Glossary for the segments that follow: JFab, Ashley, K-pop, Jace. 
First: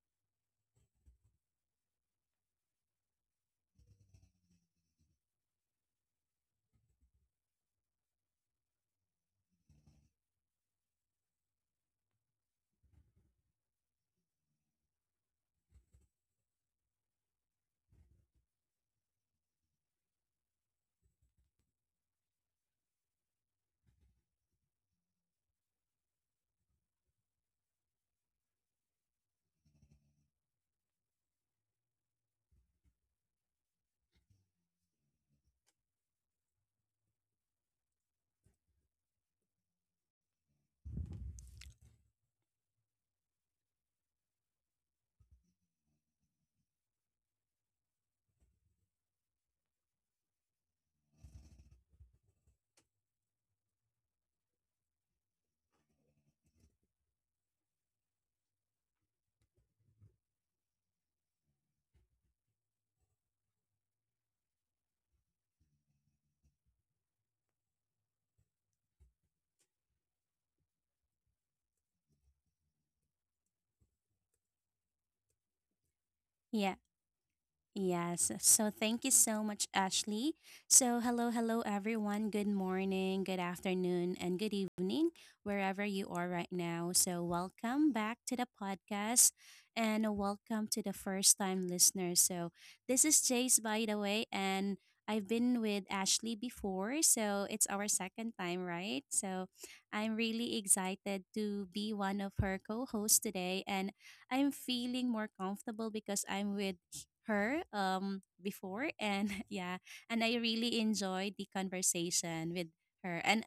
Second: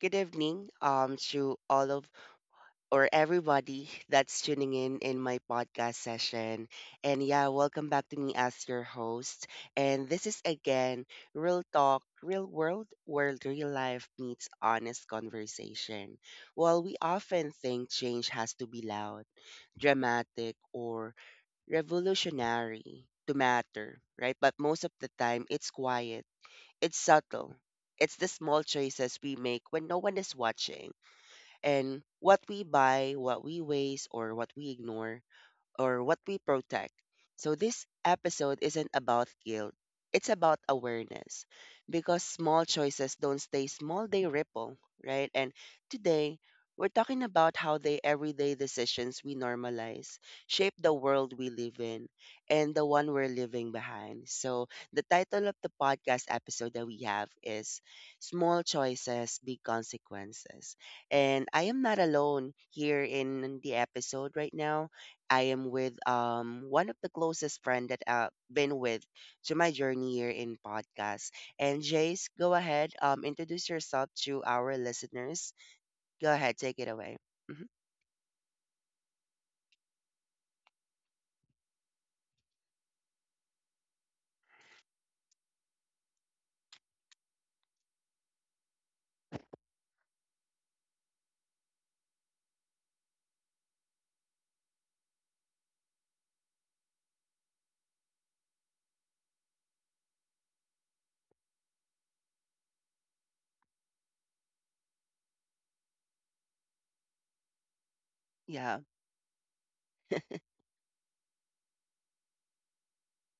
good evening, to all of or everybody that's tuning in my podcast session. And yeah, welcome back to me as your host. And this is again Real Talk, Real World, where real life meets honest conversation. While we often think change has to be loud, dramatic, or revolutionary to matter, right? But most of the time, it's quiet it's subtle. It's the small choices we make when no one is watching, and what we buy, what we waste, or what we ignore or what we protect. So this episode isn't about guilt, it's about awareness because small choices don't stay small, they ripple, right? And today, we're talking about how the everyday decisions we normalize shape the world we live in and the one we're leaving behind. So the title of the podcast episode that we have is Small Choices, Big Consequences. And I am not alone here in the episode right now. I am with one of the closest friend that I've been with to my journey here in podcast. And Jace, go ahead, introduce yourself to our listeners. Go ahead, Yeah, take it away. Mhm. yes. So thank you so much, Ashley. So, hello, hello, everyone. Good morning, good afternoon, and good evening, wherever you are right now. So, welcome back to the podcast and welcome to the first time listeners. So, this is Jace, by the way, and I've been with Ashley before, so it's our second time, right? So, I'm really excited to be one of her co hosts today, and I'm feeling more comfortable because I'm with her Yeah. before and yeah, and I really enjoyed the conversation with her. And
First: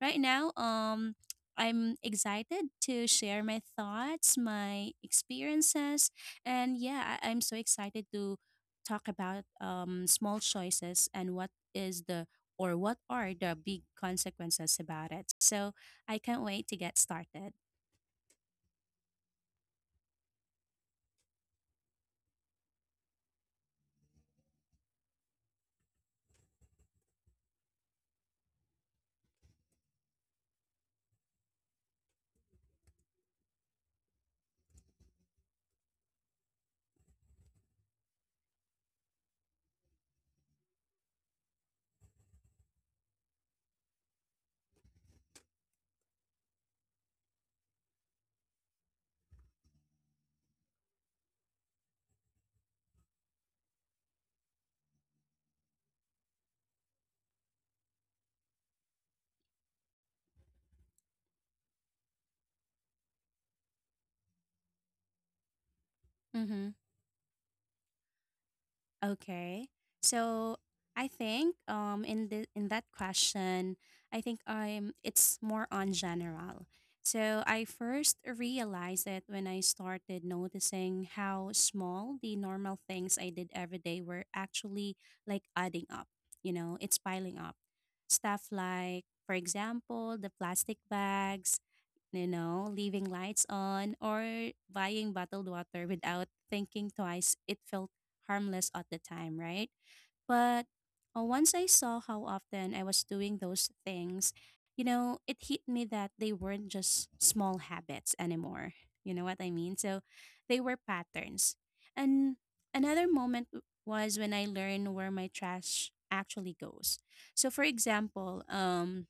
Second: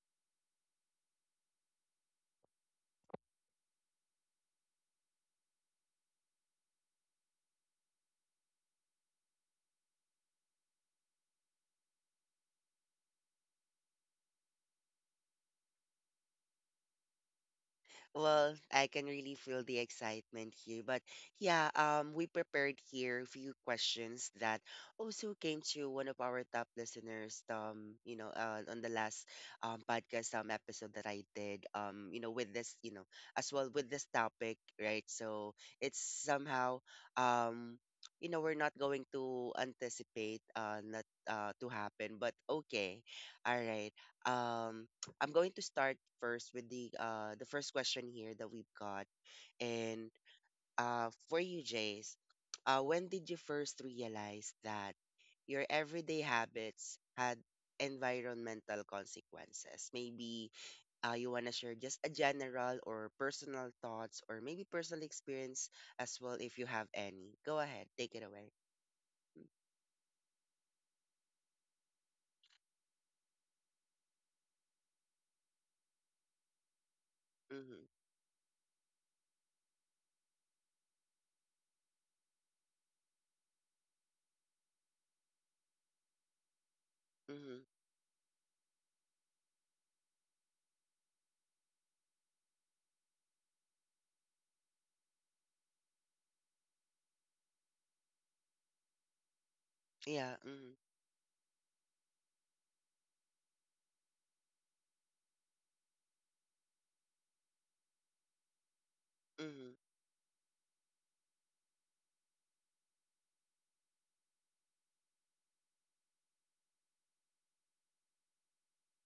right now I'm excited to share my thoughts, my experiences, and yeah, I'm so excited to talk about small choices and what is the, or what are the big consequences about it. So I can't wait to get started. Well, I can really feel the excitement here. But yeah, we prepared here a few questions that also came to one of our top listeners, on the last podcast episode that I did, with this, you know, as well with this topic, right? So it's somehow, um, you know, we're not going to anticipate not to happen, but okay, all right. Um, I'm going to start first with the first question here that we've got. And for you, Jace, when did you first realize that your everyday habits had environmental consequences? Maybe you wanna share just a general or personal thoughts or maybe personal experience as well if Mm-hmm. you have any. Go ahead, take it away. Okay. So I think in the in that question, I think I'm it's more on general. So I Mm-hmm. first realized it when I started noticing how small the normal things I did every day were actually like adding up. You know, it's piling up. Mm-hmm. Stuff like, for example, the plastic bags, you know, leaving lights on, or buying bottled water without thinking twice. It felt harmless at the time, right? Yeah. But Mm-hmm. Once I saw how often I was doing those things, you know, it hit me that they weren't just small habits anymore. You know what I mean? Mm-hmm. So they were patterns. And another moment was when I learned where my trash actually goes. So for example,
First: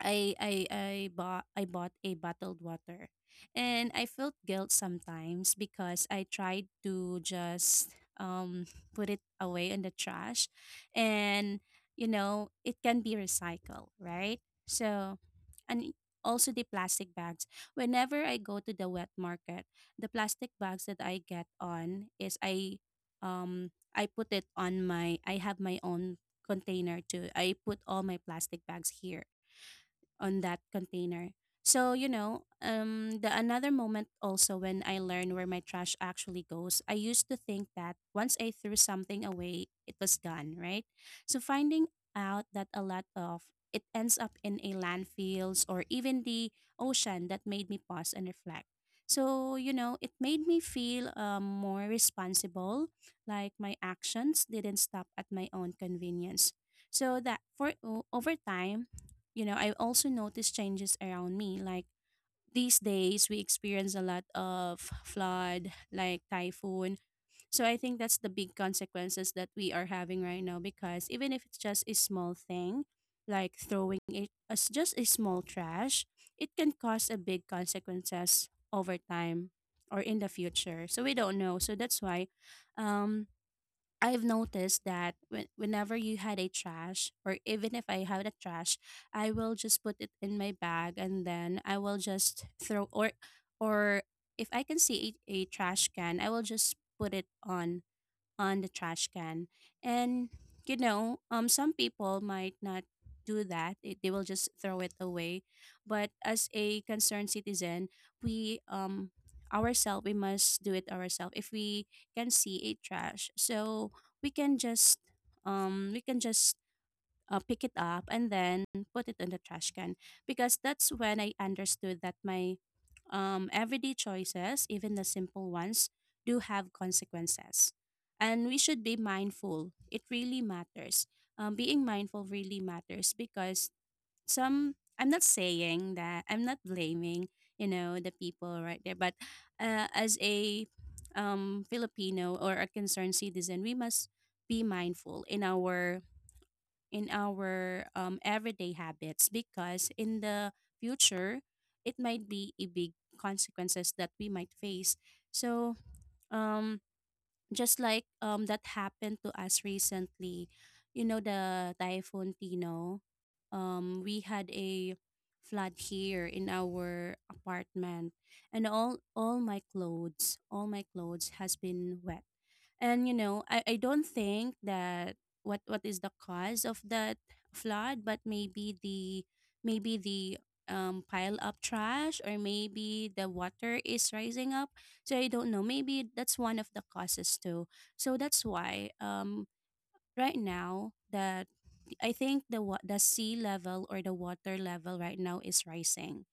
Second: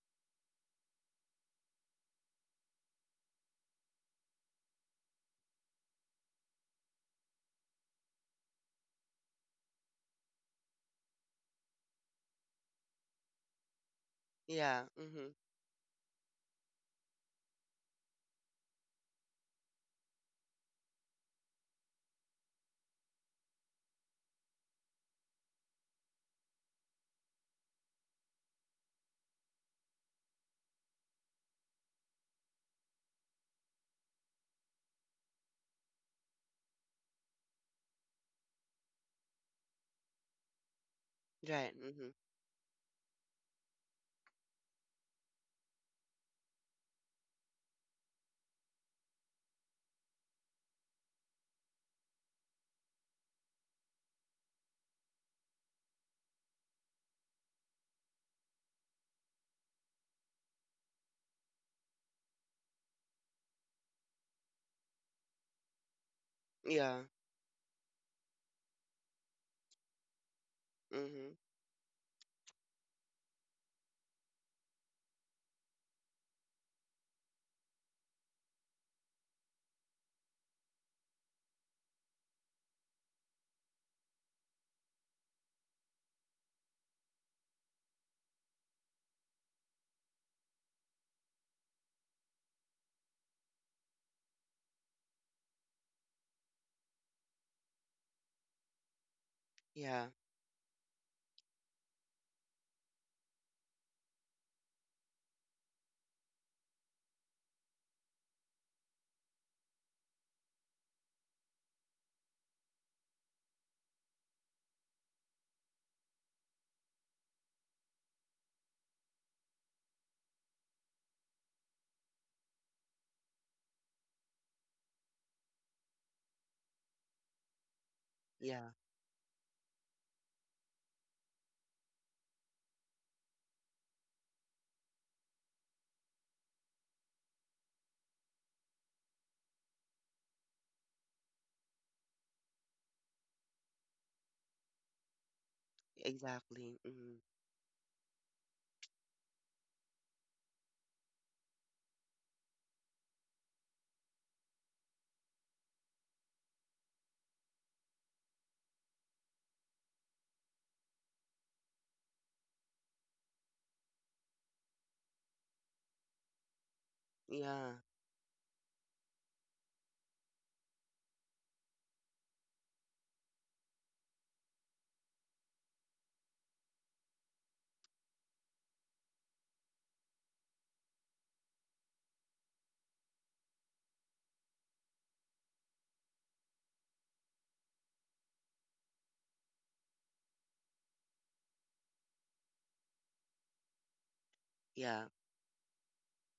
I bought a bottled water. And I felt guilt sometimes because I tried to just um put it away in the trash, and you know, it can be recycled, right? Yeah. So, Mm-hmm. and also the plastic bags. Whenever I go to the wet market, the plastic bags that I get on is I put it on my, I have my own container too. I put all my plastic bags here on that container. So, you know, the another moment also when I learned where my trash actually goes, I used to think that once I threw something away, it was gone, right? So Right. finding Mm-hmm. out that a lot of it ends up in a landfills or even the ocean, that made me pause and reflect. So, you know, it made me feel more responsible, like my actions didn't stop at my own convenience. So that for over time, you know, I also noticed changes around me. Like these days, we experience a lot of flood, like Yeah. typhoon. So I think that's the big consequences that we are having right now, because Mm-hmm. even if it's just a small thing, like throwing it as just a small trash, it can cause a big consequences over time or in the future. So we don't know. So that's why um I've noticed that when, whenever you had a trash, or even if I had a trash, I will just put it in my bag and then I will just throw, or if I can see a trash can, I will just put it on the trash can. Yeah. And you know, some people might not do that; it, they will just throw it away. But as a concerned citizen, we ourselves, we must do it ourselves. If we can see a trash, so we can just we can just pick it up and then put it in the trash can, because that's when I understood that my everyday choices, even the simple ones, do have consequences. And we Yeah. should be mindful. It really matters. Being mindful really matters because some, I'm not saying that, I'm not blaming, you know, the people right there, but as a Filipino or a concerned citizen, we must be mindful in our Exactly. Mm. Everyday habits, because in the future it might be a big consequences that we might face. So um just like that happened to us recently, you know, the typhoon Tino, we had a flood here in our Yeah. apartment, and all my clothes, all my clothes has been wet. And you know, I don't think that what is the cause of that flood, but maybe the pile up trash or maybe the water is rising up. So I don't know. Maybe that's one of the causes too. So that's why right now that I think the the sea level or the water level Yeah. right now is rising.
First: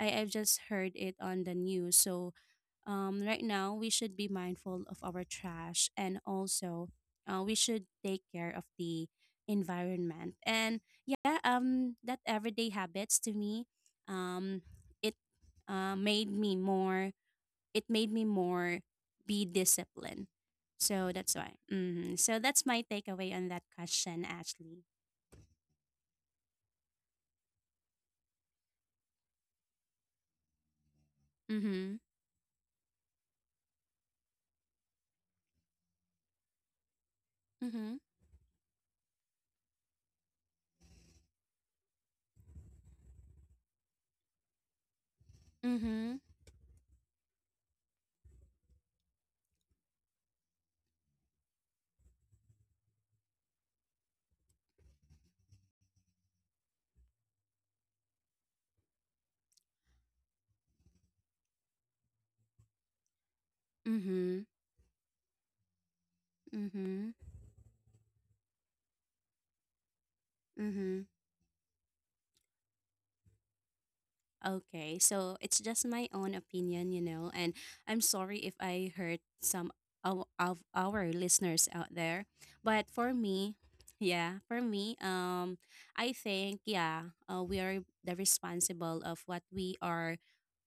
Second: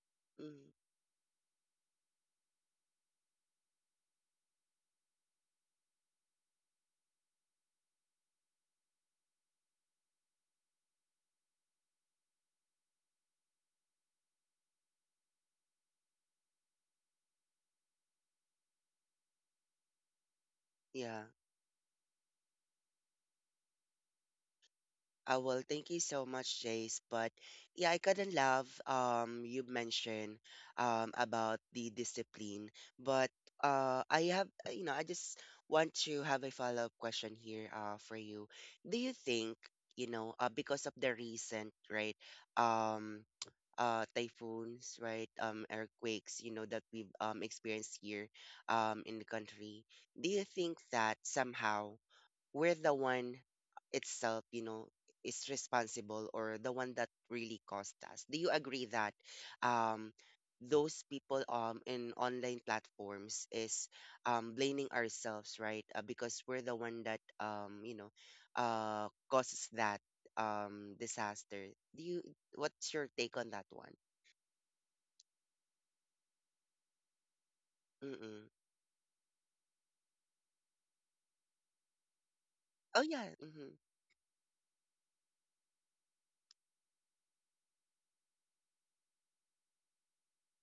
I've just Mm. heard it on the news. So right now we should be mindful of our trash, and also we should take care of the environment. And yeah, that everyday habits to me, um it uh, made me more it made me more be disciplined. So Yeah. that's why, so that's my takeaway on that question, Ashley. Well, thank you so much, Jace. But yeah, I couldn't love you mentioned about Mm-hmm. the discipline. But I have you know, I just want to have a follow up question here Mm-hmm. For you. Do you think, you know, because of the recent, right? um typhoons, right? Mm-hmm. Earthquakes, you know, that we've experienced here in the country. Do you think that somehow we're the one itself, you know, is responsible or the one that really caused us. Do you agree that um, those people in online platforms is Mm-hmm. Blaming ourselves, right? Because we're the one Mm-hmm. that, you know, causes that Mm-hmm. disaster. Do you? What's your take on that one? Okay, so it's just my own opinion, you know, and I'm sorry if Mm-mm. I hurt some of our listeners out there. But Oh for yeah, me, mm-hmm. yeah, for me, I think, yeah, we are the responsible of what we are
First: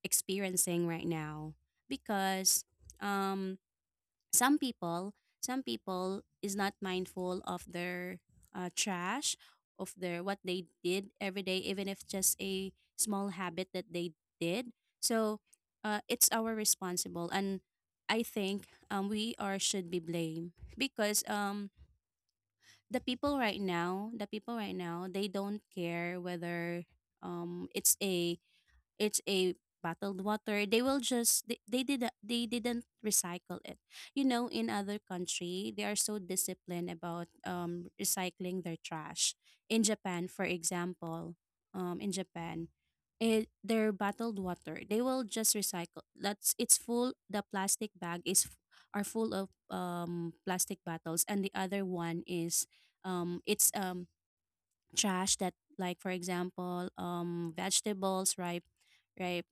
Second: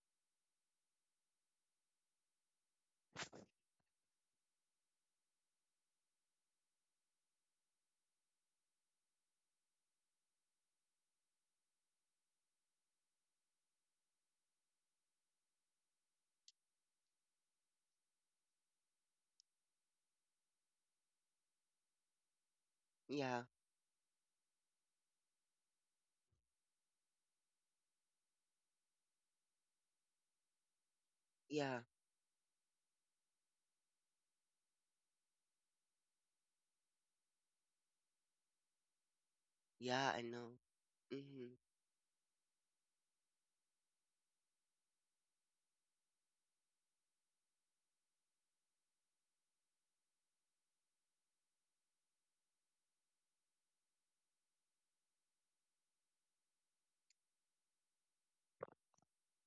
experiencing right now, because, um, some people some people is not mindful of their trash, of their what they did every day, even if just a small habit that they did. So it's our responsible, and I think we are should be blamed, because the people Yeah, right now the people right now they don't care whether um, it's a it's a bottled water, they will just yeah, they did they didn't recycle it. You know, in other country they are so disciplined about recycling their trash. In yeah. I Japan, for know. example, Mm-hmm. In Japan, it, their bottled water they will just recycle. That's, it's full, the plastic bag are full of plastic bottles, and the other one is it's trash that, like for example, vegetables, ripe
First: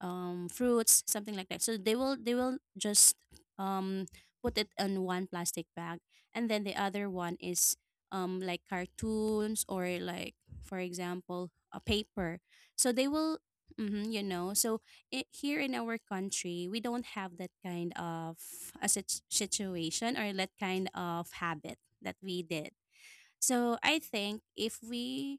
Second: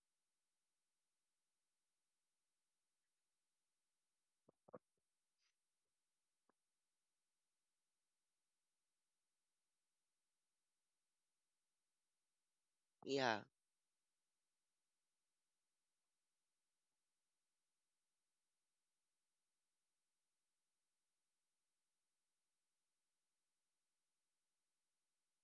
fruits, something like that. So they will just um put it in one plastic bag, and then the other one is like cartoons or, like for example, a paper. So they will, Yeah, mhm, you know. So it, here in our country we don't have that kind of a situation or that kind of habit that we did. So I think if we,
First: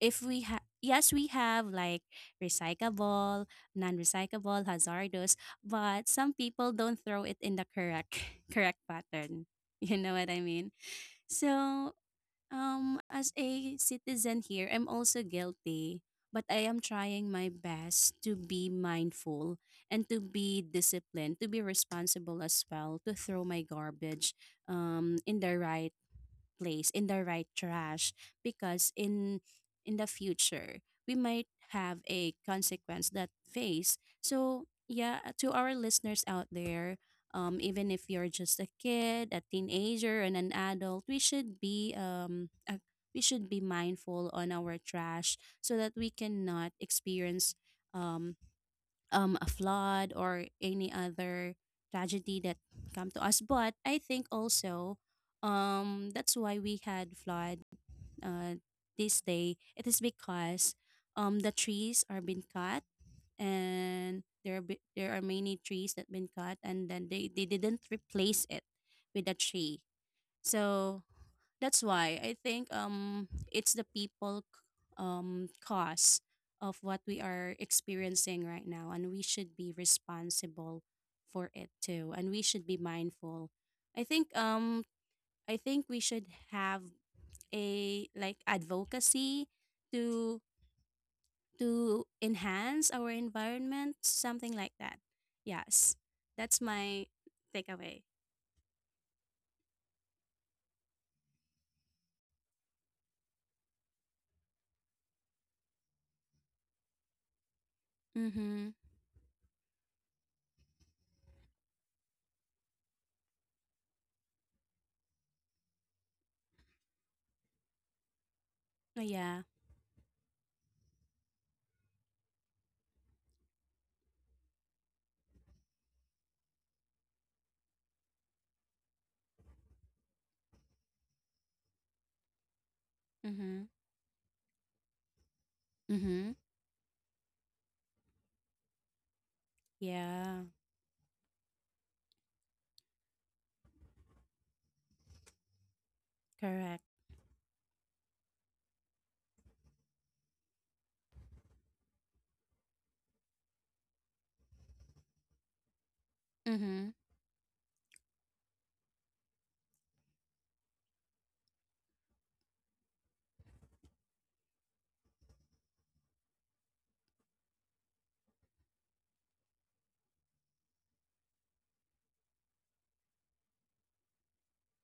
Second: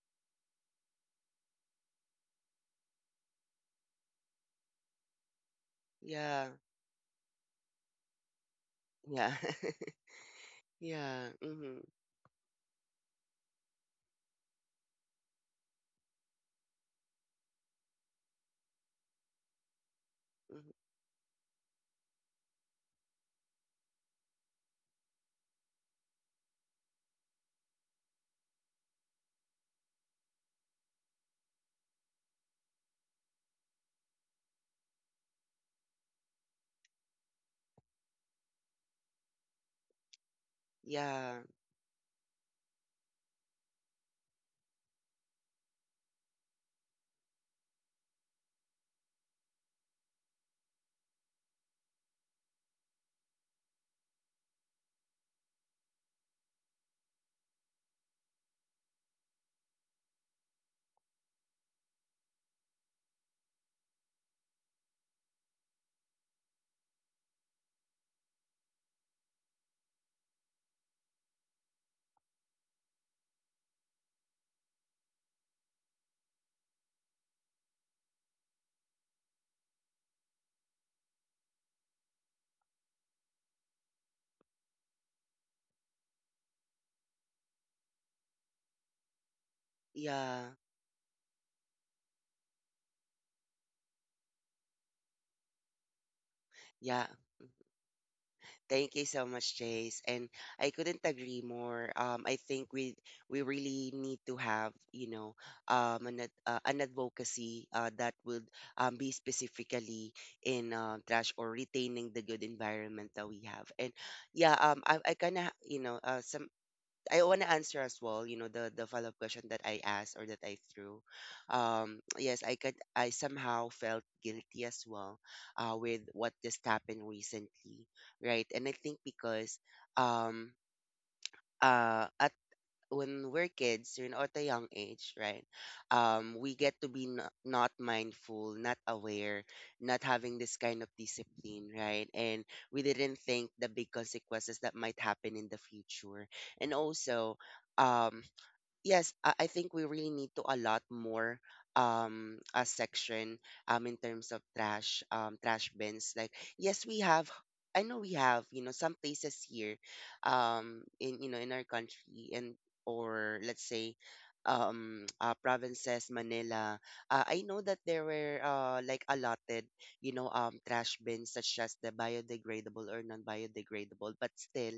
if we have, yes, we have like recyclable, non-recyclable, hazardous, but some yeah, people don't throw it in the correct correct yeah. pattern, you know what I mean. Yeah. Mm-hmm. So as a citizen here, I'm also guilty, but I am trying my best to be mindful, and to be Hmm. disciplined, to be responsible as well, to throw my garbage in the right place, in the right trash, because in the future we might have a consequence that face. So yeah, to our listeners out there, even if you're just a kid, a teenager, and an adult, Yeah. We should be mindful on our trash, so that we cannot experience um a flood or any other tragedy that come to us. But I think also that's why we had flood uh, this day. It is because the trees are been cut, and there are, there are many trees that been cut, and then they didn't replace it with a tree. So that's why I think it's the people cause of what we are experiencing right now, and we should be responsible for it too, and we should be mindful. I think um I think we should have a like advocacy to Yeah. to enhance our environment, something like that. Yes. That's Yeah. my takeaway. Thank you so much, Jace. And I couldn't agree more. I think we really need to have, you know, an an advocacy that would Mhm. Be specifically in trash or retaining the good environment that we have. And yeah, I kind of, you know, some I want to answer as well, you know, the Oh, follow-up yeah. question that I asked or that I threw. Yes, I somehow felt guilty as well with what just happened recently, right? And I think because um at when we're Mhm. kids, you know, at a young age, right? Mhm. Um, we get to be not mindful, not aware, not Yeah. having this kind of discipline, right? And we didn't think the big consequences that might happen in the future. And Correct. also, um, yes, I think we really need to a lot more, um, a section, um, in terms of trash trash bins. Like yes, Mhm. we have I know we have, you know, some places here in, you know, in our country. And or let's say, um, provinces Manila. I know that there were like allotted, you know, um, trash bins such as the biodegradable or non-biodegradable, but still,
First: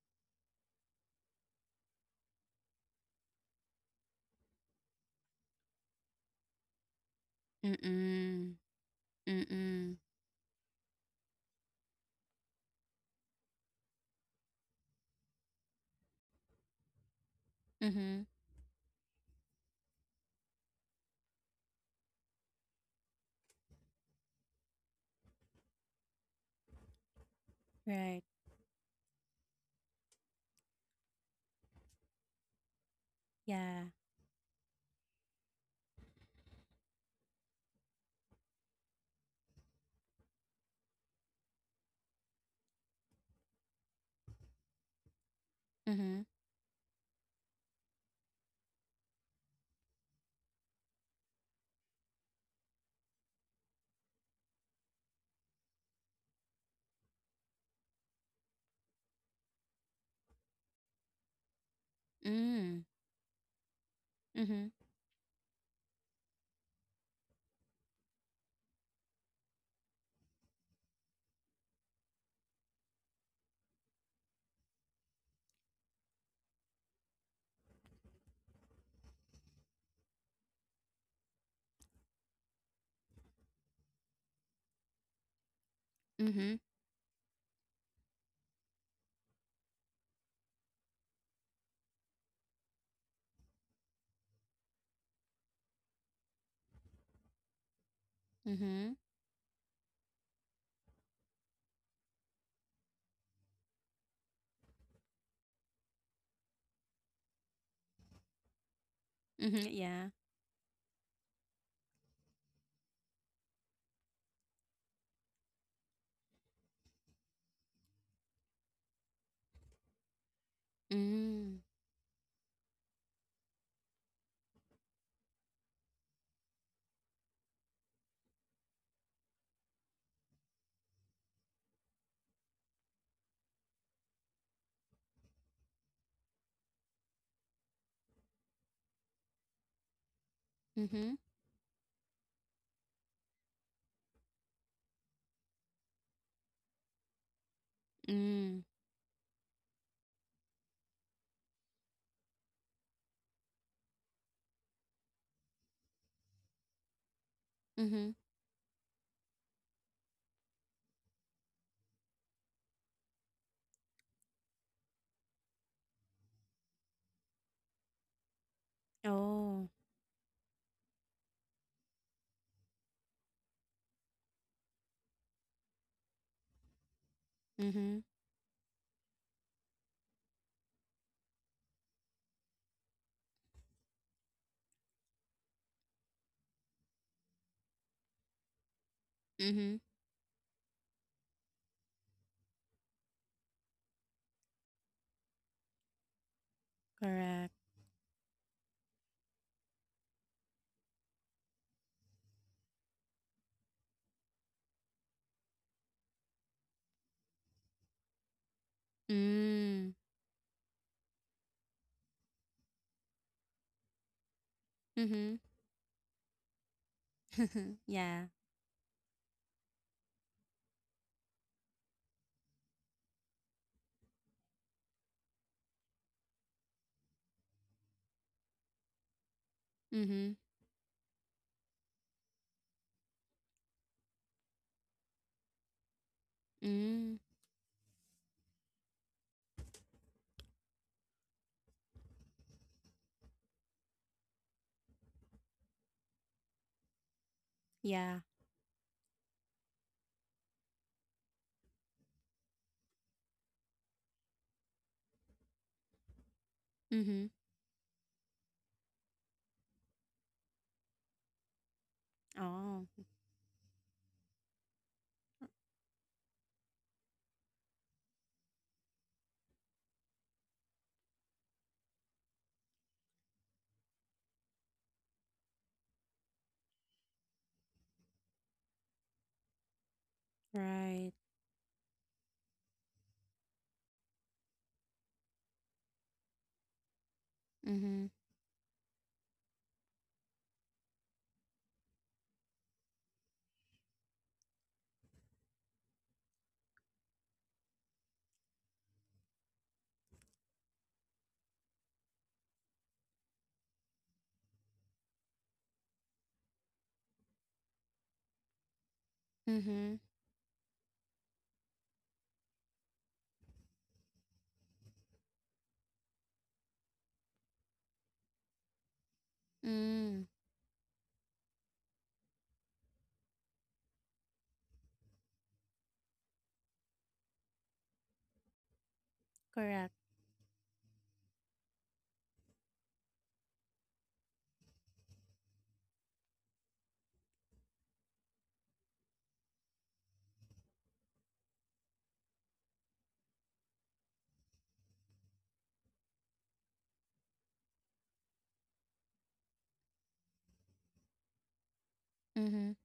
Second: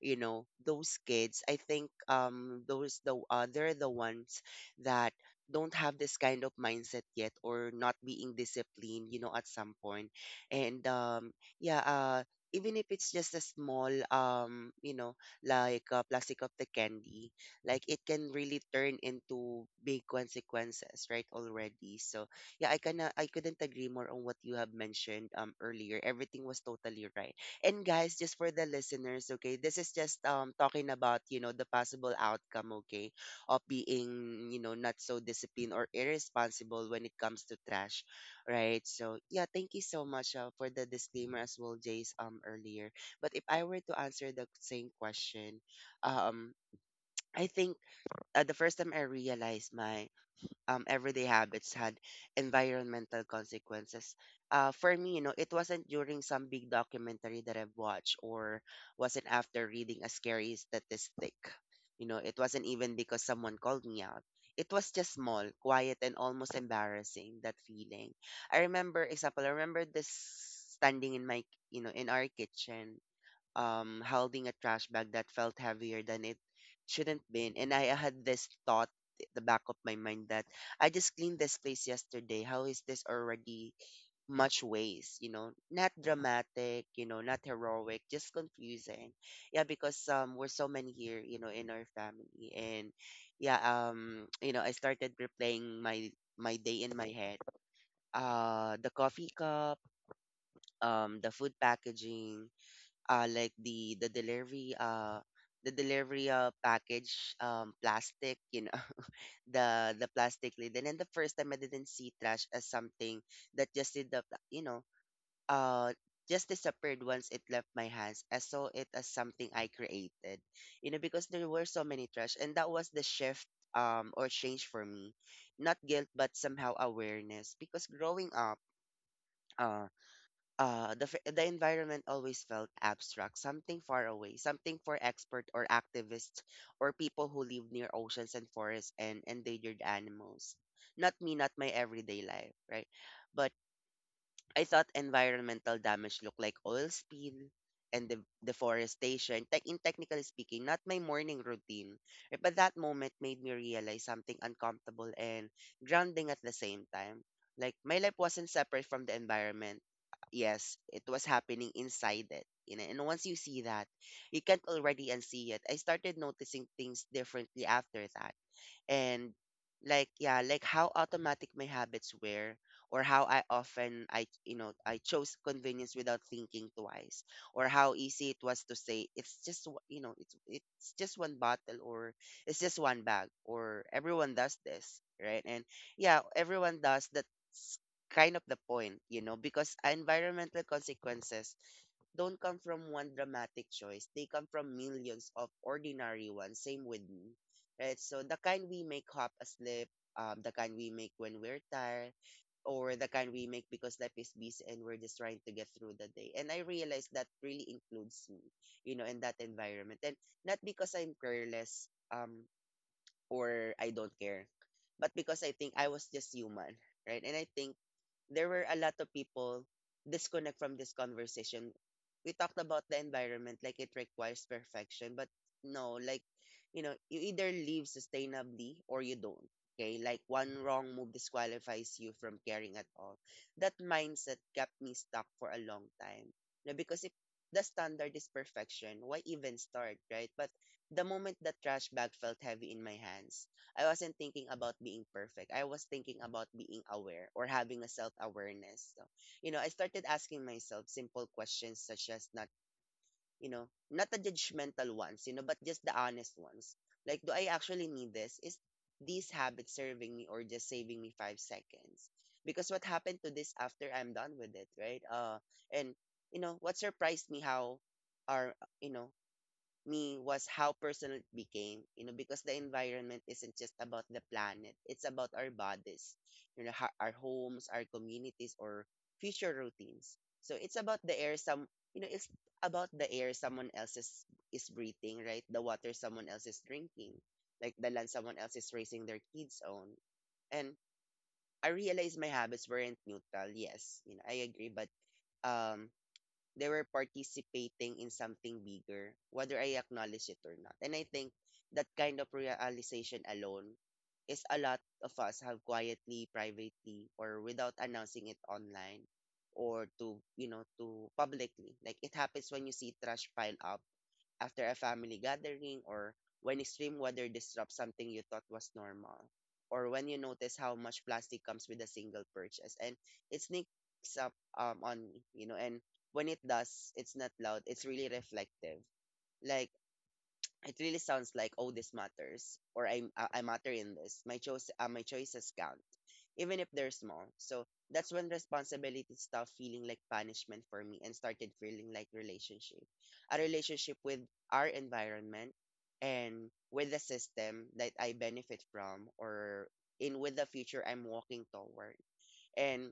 you know, those kids I think, those the they're the ones that don't have this kind of mindset yet or not being Mm. disciplined, you know, at some Mm. point. And um, yeah uh, even if it's just a small, um, you know, like a plastic of the candy, like it Mhm. can really turn into big consequences, right, already. So yeah, I kind of I couldn't agree more on what you have mentioned, um, earlier. Everything was totally right. And guys, Right. just for the listeners, okay, this is just talking about, you know, the possible outcome, okay, of Yeah. being, you know, not so disciplined or irresponsible when it comes to trash, right? So yeah, thank you so much for the disclaimer as well, Jace, um, earlier. But if I were to answer the same question, Mhm. um, I think the first time I realized my, everyday habits had environmental consequences. For me, you know, it wasn't during some big documentary that I've watched or wasn't after reading a scary statistic. You know, it wasn't Mm. even because someone called me out. Mhm. It was just small, quiet, and almost embarrassing, that feeling. I remember this standing in my, you know, in our kitchen, holding a trash bag that felt heavier than it shouldn't been. And I had this thought at the back of my mind that I just cleaned this place yesterday. How is this already much waste? You know, not Mhm. dramatic, you know, not heroic, just confusing. Yeah, because we're so many here, you know, in our family. And yeah, you know, I started replaying my day in my head. Uh, the Mhm. coffee cup, the food packaging, uh, like the the delivery uh the delivery package, um, plastic, you know, Mhm. the Yeah. plastic lid. And then the first time I didn't see trash as something that just did the, you know, uh just disappeared once it left my hands, I saw it as something I created, you know, because there Mm. were so many trash. And that was the shift, um, or change for me. Not guilt but somehow awareness because growing up, uh, the environment always felt abstract, something far away, something for expert or activists or people who live near oceans and forests and endangered animals. Not Mhm. me, not my everyday life, right? But I thought environmental damage looked like oil spill and Mm. deforestation. Technically speaking, not my morning routine. Eh, but that moment made me realize something uncomfortable and grounding at the same time. Like my life Mhm. wasn't separate from the environment. Yes, it was happening inside it. You know, and once you see that, you can't already unsee it. I started noticing things differently after that. And Oh. like yeah, like how automatic my habits were or how I often i, you know, I chose convenience without thinking twice or how Mhm. easy it was to say it's just you know, it's just one bottle or it's just one bag or everyone does this, right? And yeah, everyone does that's kind of the point, you know, because Mhm. environmental consequences don't come from one dramatic choice. They come from millions of ordinary ones. Same with me, Correct. right? So the kind we make hop asleep, the kind we make when we're tired, or the kind we make because life is busy and we're just trying to get through the day. And I realized that really includes me, you know, in that Mm. environment. And not because I'm careless, um, or I don't care, but because Mhm. I think I was just human, right? And I think Yeah. there were a lot of people disconnect from this conversation. We talked about the environment like it requires perfection, but no, like, you know, you either live sustainably or you don't. Okay, like Mhm. one wrong move disqualifies you from caring at all. That mindset kept me stuck for a long time. Now, because if Mm. the standard is perfection, why even start, right? But the moment the trash bag felt heavy in my hands, I wasn't thinking about being perfect. I was thinking about being aware or having a self Yeah. awareness. So, you know, I started asking myself simple questions such as not, you know, not the judgmental ones, you know, but just the honest ones. Like, do Mhm. I actually need this? Is this habit serving me or just saving me 5 seconds? Because what Oh. happened to this after I'm done with it, right? And what surprised me how our, you know, me was how personal it became, because the environment isn't just about the planet, it's about our bodies, our homes, our communities, or future routines. So it's about the Right. air it's about the air someone else is breathing, right? The water someone else is drinking, like the land Mhm. someone else is raising their kids on. And I realized my habits weren't neutral. Yes, I agree, but um, they were participating in something bigger, whether I acknowledge it or not. And I think that kind of realization alone is a lot of us have quietly, privately, or without announcing it online or Mhm. to publicly. Like, it happens when you see trash pile up after a family gathering, or when extreme weather disrupts something you thought was normal, or when you Mm. notice how much plastic comes with a single purchase. And it sneaks up on me, and when it does, it's not loud, it's really reflective. Like, Correct. it really sounds like, oh, this matters, or I matter in this. My choices count, even if they're small. So that's when responsibility stopped feeling like punishment for me and started feeling like relationship, a relationship with our environment and with the system that I benefit from or in with the future I'm walking toward. Mhm. And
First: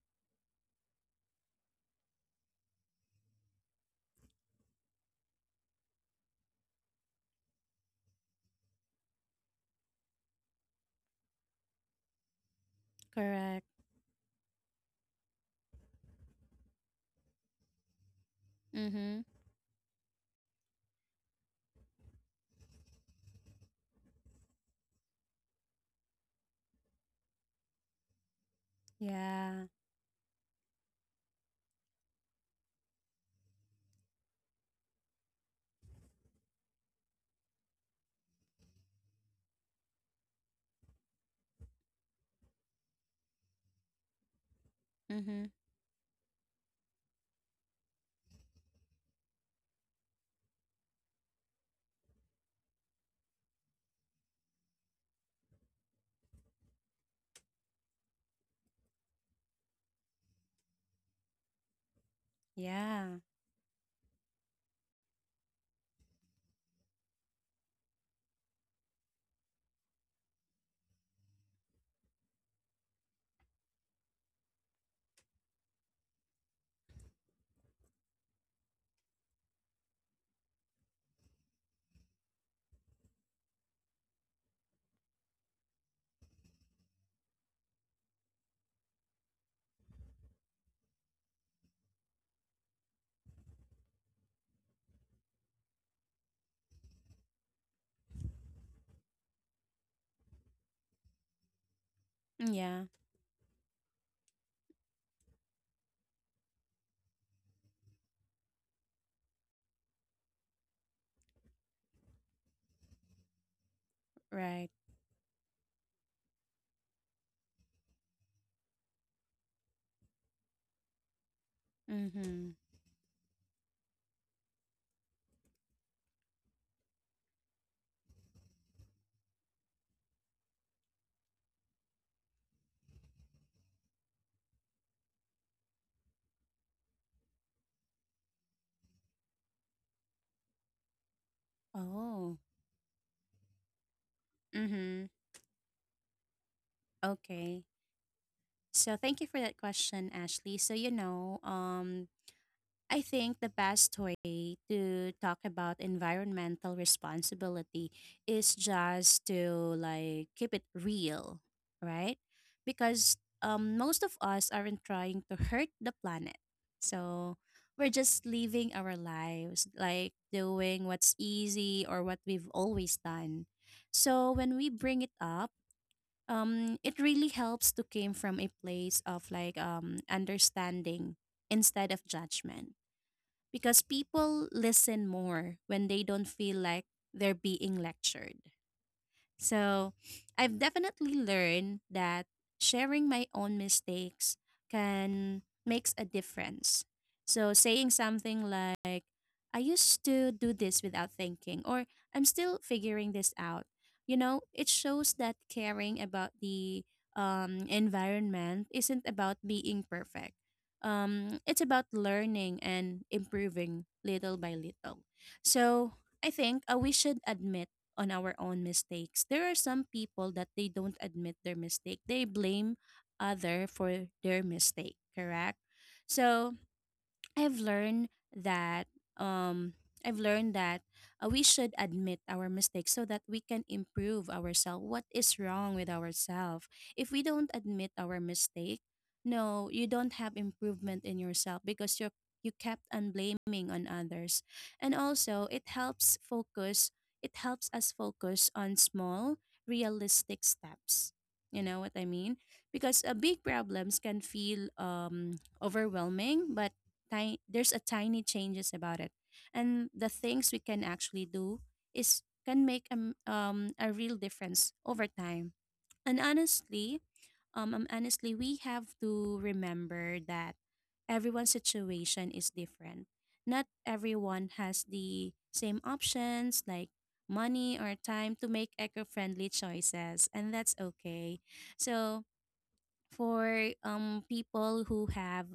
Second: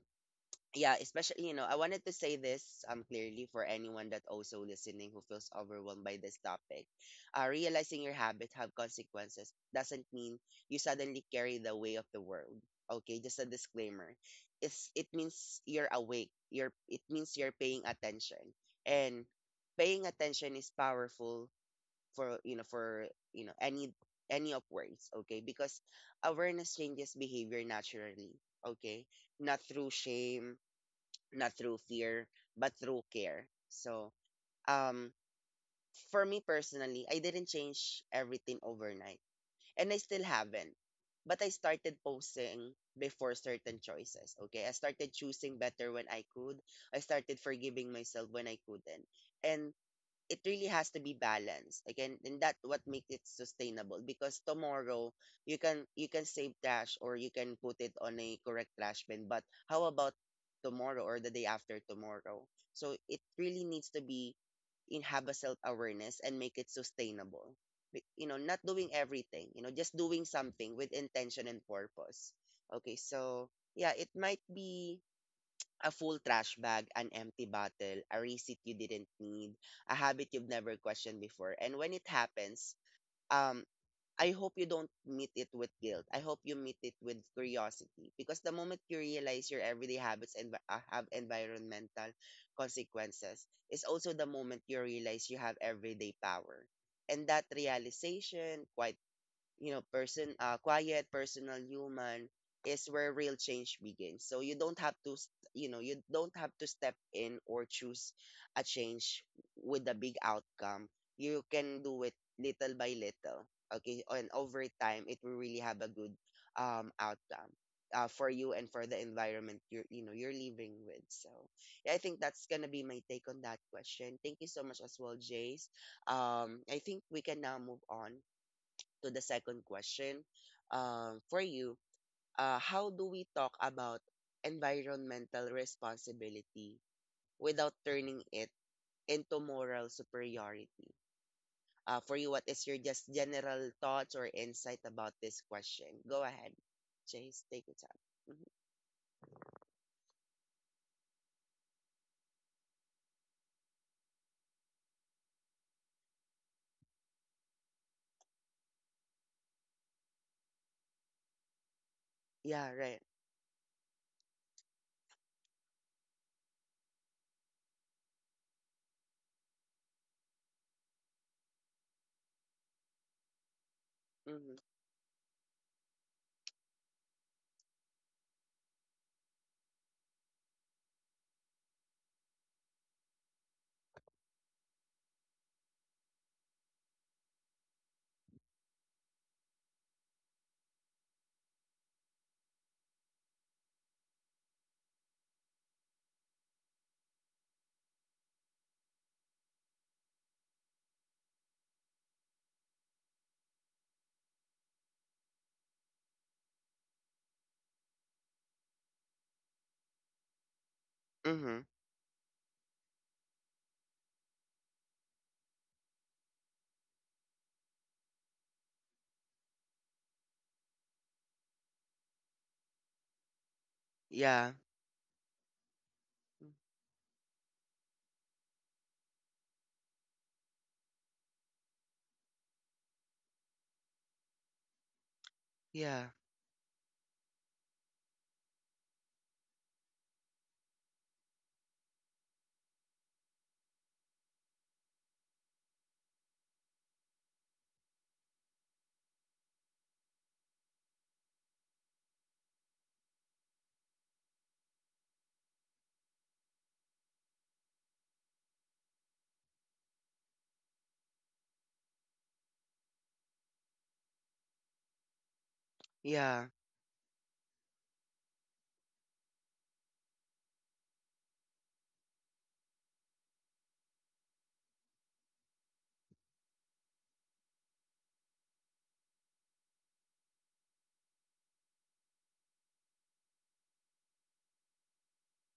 yeah, especially, I wanted to say this clearly for anyone that also listening who feels overwhelmed by this topic. Realizing your habits have consequences doesn't mean you suddenly carry the weight of the world. Okay, just a Correct. disclaimer. It means you're awake. You're it means you're paying attention. Mhm. And paying attention is powerful for you know any any of words, okay? Because awareness changes behavior naturally, okay? Not Yeah. through shame, not through fear, but through care. So, um, for me personally, I didn't change everything overnight, and I still haven't. But I started posing before certain choices. Okay, I started Mhm. choosing better when I could. I started forgiving myself when I couldn't, and it really has to be balanced again, and that what makes it sustainable, because tomorrow you can save trash or you can put it on a correct trash bin. But how about tomorrow or the day after tomorrow? So Yeah. it really needs to be in, have a self awareness and make it sustainable. Not doing everything, just doing something with intention and purpose. Okay, so yeah, it might be a full trash bag, an empty bottle, a receipt you didn't need, a habit you've never questioned before. And when it happens, um, I hope you don't meet it with guilt. I hope you meet it with curiosity, because the moment you realize your everyday habits and have environmental consequences is also the moment you realize you have everyday power. And that realization, quiet, personal, human, Yeah. is where real change begins. So you don't have to step in or choose a change with a big outcome. You can do it little by little. Okay. And over Right. time, it will really have a good, outcome. For you, and for the environment you're you know you're living with. So yeah, I think that's Mm-hmm. gonna be my take on that question. Thank you so much as well, Jace. I think we can now move on to the second question, for you. How do we talk about environmental responsibility without turning it into moral superiority? For you, Oh. what is your just general thoughts or insight Mm-hmm. about this question? Go ahead, Chase. Okay. Take your time. Mhm. So thank you for that question, Ashley. So you know, I think the best way to talk about environmental responsibility is just to like keep it real, right? Yeah, right. Because most of us aren't trying to hurt the planet. So we're just living our lives, like doing what's easy or what we've always done. So when Mm-hmm. we bring it up, it really helps to came from a place of like understanding instead of judgment, because people listen more when they don't feel like they're being lectured. So I've definitely learned that sharing my own mistakes can makes a difference. So saying something like, I used to do this without thinking, or I'm still figuring this out. You know, it shows that caring about the environment isn't about being perfect. It's Mm-hmm. about learning and improving little by little. So I think we should admit on our own mistakes. There are some people that they don't admit their mistake. They blame other for their Yeah. mistake, correct? So I've learned that um I've learned that we should admit our mistakes so that we can improve ourselves. What is wrong with Yeah. ourselves? If we don't admit our mistake, no, you don't have improvement in yourself because you kept on blaming on others. And also, it helps focus. It helps us focus on small, realistic steps. You know what I mean? Because big problems can feel overwhelming, but tiny there's a tiny changes about it, and the things we can actually do is can make a real difference over time. And Yeah. honestly we have to remember that everyone's situation is different. Not everyone has the same options, like money or time to make eco-friendly choices, and that's okay. So for people who have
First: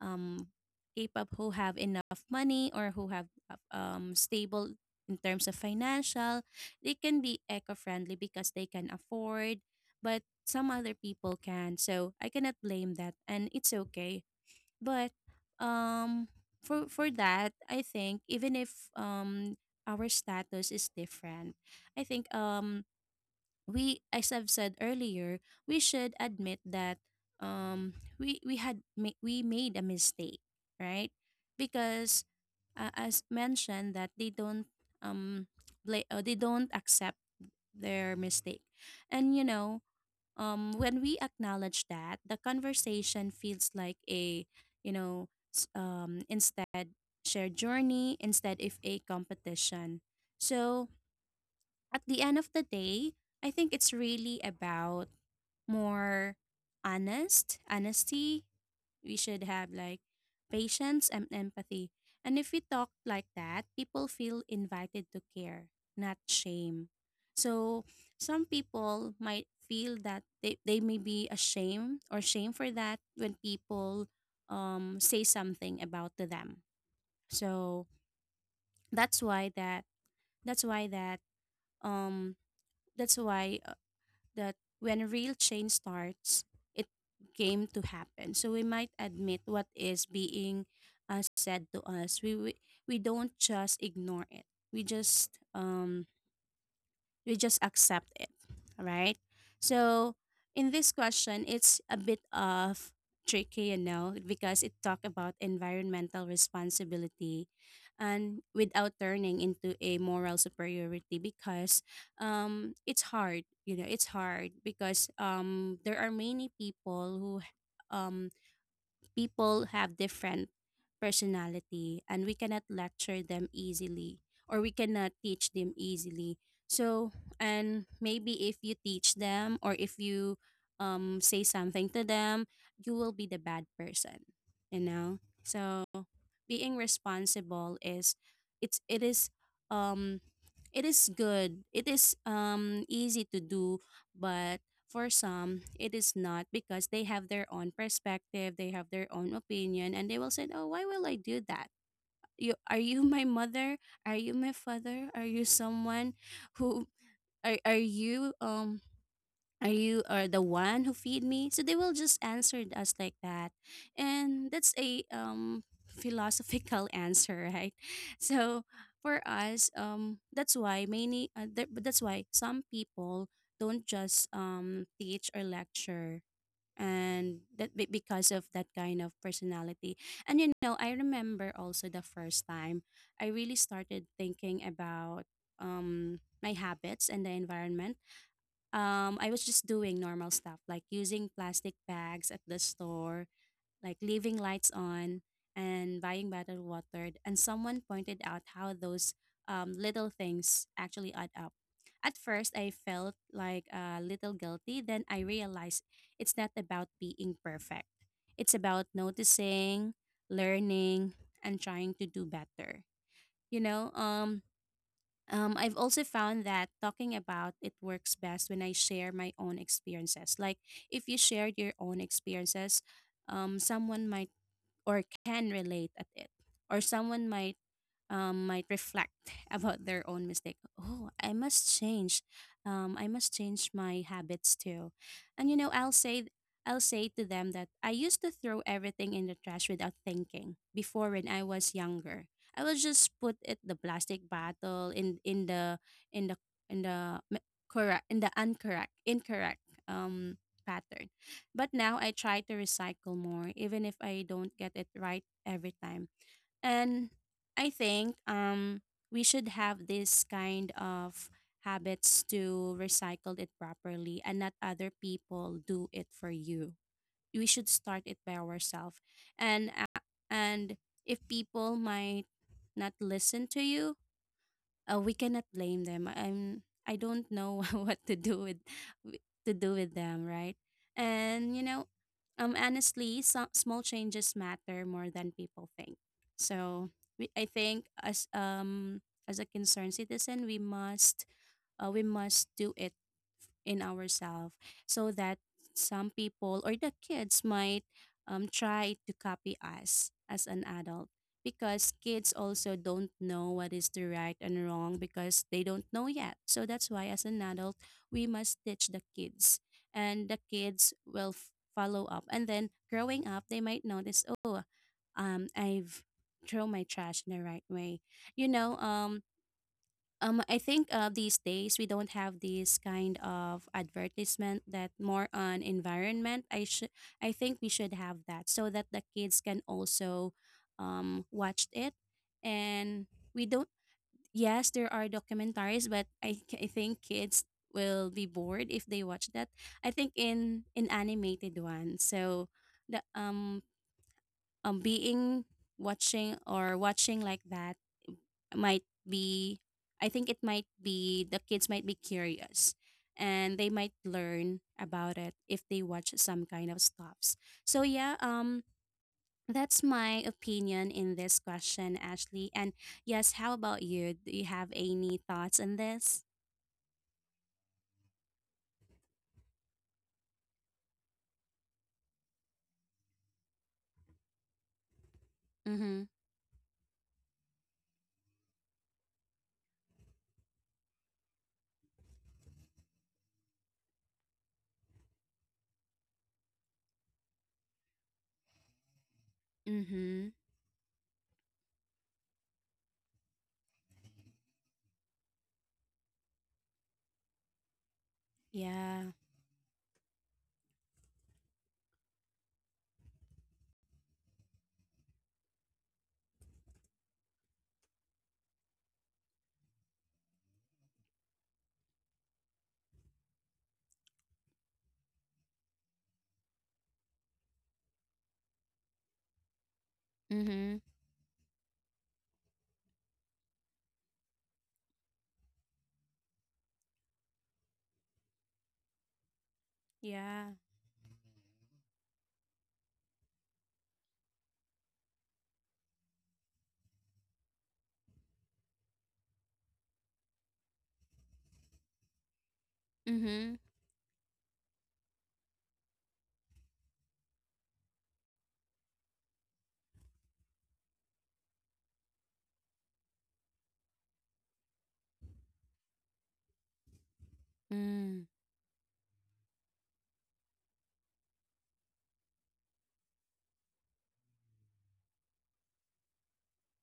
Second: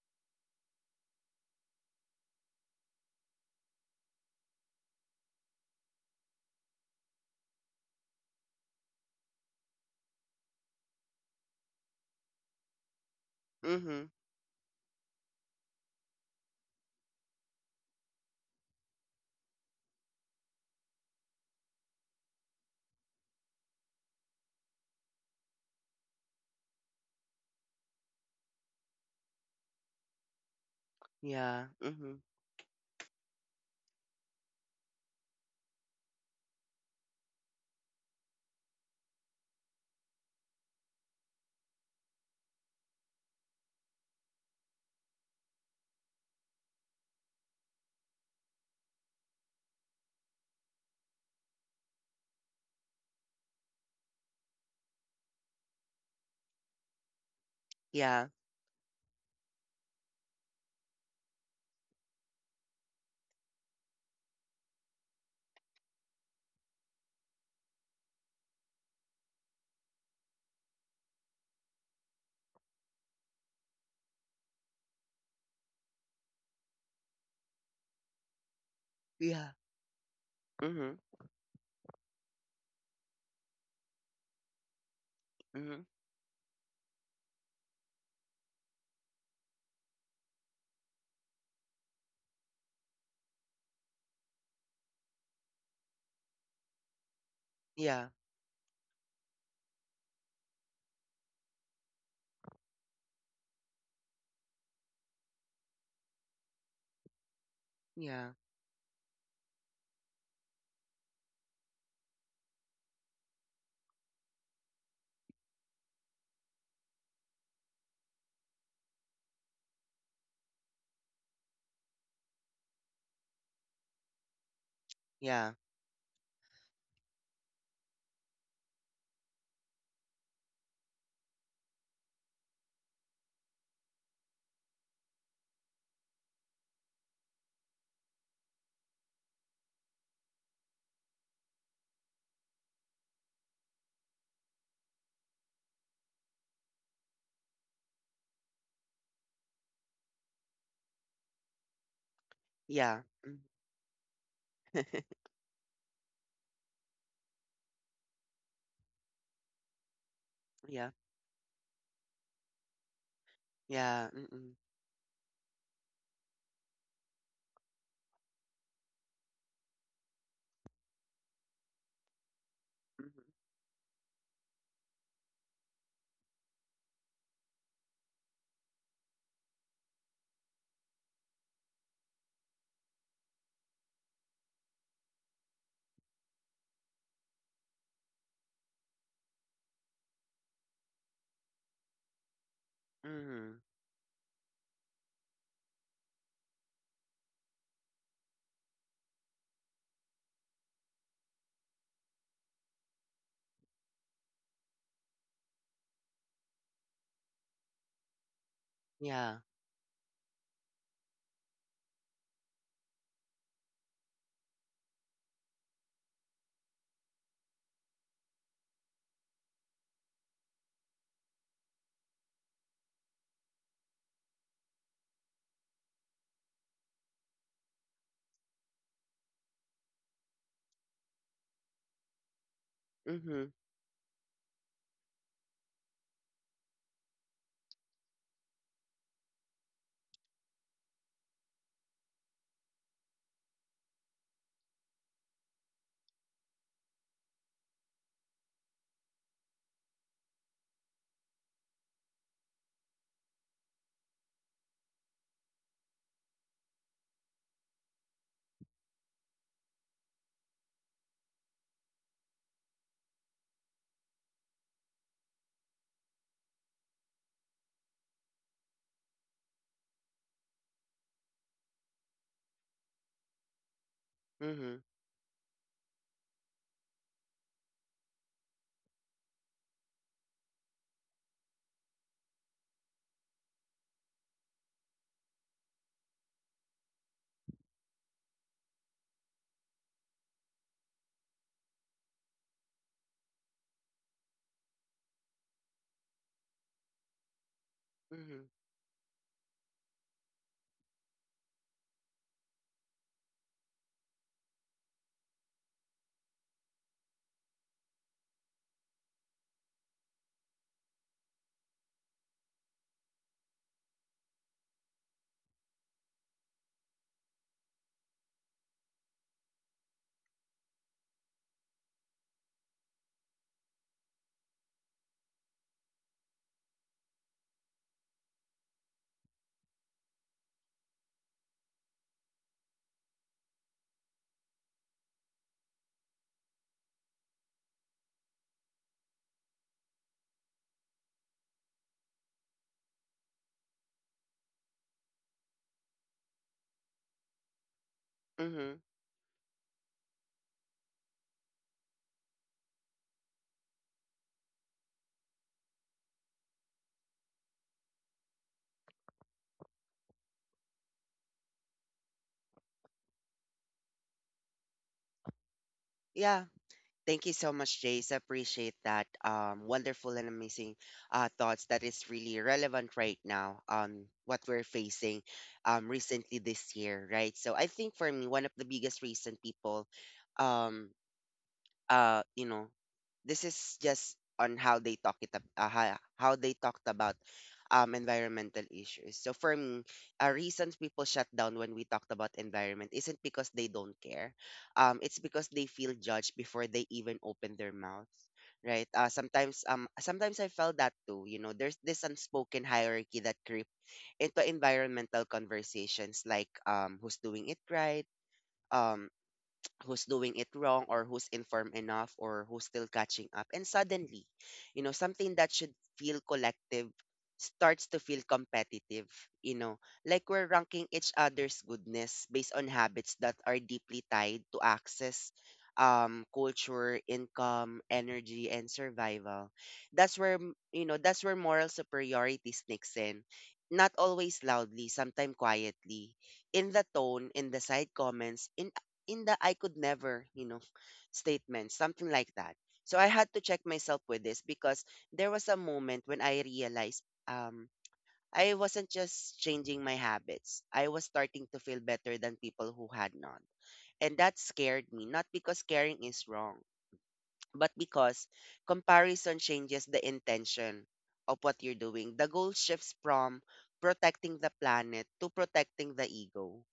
um K-pop, who have enough money, or who have stable in terms of financial, they can be eco-friendly because they can afford, but some other people can. So I cannot blame that, and it's Mm-hmm. okay. But um for that, I think even if our status is different, I think we, as I've said earlier, we should admit that um we made a mistake, right? Yeah. Mm-hmm. Because as mentioned, that they don't um accept their mistake. And you know, when we acknowledge that, the conversation feels like a, you know, instead, shared journey instead of a competition. So, at the end of the day, I think it's really about more Yeah. honesty. We should have like patience and empathy. And if we talk like that, people feel invited to care, not shame. So some people might feel that they may be ashamed or shame for that when people say something about to them. So that's why Yeah. that that's why Mm-hmm. that um that's why when real change Mm-hmm. starts, it came to happen. So we might admit what is being said to us. We don't just ignore it. We just um we just accept Yeah. it, right? So in this question, it's a bit of tricky, you know, because it talk about environmental responsibility Yeah. and without turning into a moral superiority. Because it's hard, because there are many people who um people have different personality, and we cannot lecture them easily or we cannot teach Yeah. them easily. So, and maybe if you teach them or if you say something to them, you will be the bad person, you know? So, being responsible, is it's um it is good, it is easy to do, but for some, it is not, because they have their own perspective, they have their own opinion, and they will say, "Oh, why will I do that? You Yeah. my Mm-hmm. mother? Are you my father? Are you someone who are are you um are the one who Yeah. feed me?" So they will just answer us like that. Yeah, And mm-mm, that's a philosophical answer, right? So for us, that's why some mhm, people don't just teach or lecture, and because of that kind of personality. And you know, I remember also the first time I really started thinking about my habits and the environment. I was just doing normal stuff, like using plastic bags at the store, mhm, like leaving lights on, and buying bottled water. And someone pointed out how those little things actually add up. At first, I felt like a little guilty. Then I realized it's not about being perfect, it's about yeah, noticing, learning, and trying to do better. You know, I've also found that talking about it works best when I share my own experiences. Like, if you shared your own experiences, someone might or can relate at it, or someone might reflect about their own mistake. Oh, I must mhm, change my habits too. And you know, I'll say to them that I used to throw everything in the trash without thinking before, when I was younger. I will just put it, the plastic bottle, in the in the in the m- correct in the incorrect um pattern. But now I try to recycle more, even if I don't get it right every time. And I think, we should have this kind of habits to recycle it properly, and not other people do it for you. We should start it by ourselves. And, and if people might not listen to you, mhm, we cannot blame them. I don't know what to do with, them, right? And you know, honestly, so, small changes matter more than people think. So I think as a concerned citizen, we must do it in ourselves, so that some people or the kids might mhm, try to copy us as an adult, because kids also don't know what is the right and wrong, because they don't know yet. So that's why, as an adult, we must teach the kids, and the kids will follow up. And then growing up, they might notice, oh, I've thrown my trash in the right way. You know, I think, these days we don't have this kind of advertisement that more on environment. I think we should have that so that the kids can also watch it. And we don't. Yes, there are documentaries, but I think kids will be bored if they watch that. I think in animated one. So the being watching or watching like that mhm. might be I think it might be the kids might be curious, and they might learn about it if they watch some kind of stuffs. So yeah, that's my opinion in this question, Ashley. And yes, how about you? Do you have any thoughts on this? Yeah, thank you so much, Jace. I appreciate that. Wonderful and amazing thoughts that is really relevant right now. What we're facing, Mm-hmm. recently this year, right? So I think, for me, one of the biggest reason people, um, uh, you know, this is just on how they talk it how they talked about environmental issues. So for me, Mm-hmm. a reason people shut down when we talked about environment isn't because they don't care. It's because they feel judged before they even open their mouth. Right. Yeah. Sometimes I felt that too. There's this unspoken hierarchy that creep into environmental conversations, like who's doing it right, um who's doing it wrong, or who's informed enough, or who's still catching up. And suddenly, something that should feel collective starts to feel competitive, you know, like we're Mm-hmm. ranking each other's goodness based on habits that are deeply tied to access, culture, income, energy, and survival. That's where, Yeah. m- you know, that's where moral superiority sneaks in. Not always loudly, sometimes quietly, in the tone, in the side comments, in the I could never, statement, something like that. So I had to Mm-hmm. check myself with this, because there was a moment when I realized, um, I wasn't just changing my habits. I was starting to feel better than people who had not. And that scared me, not because caring is wrong, but Mm. because comparison changes the intention of what you're doing. The goal shifts from protecting the planet to protecting the ego,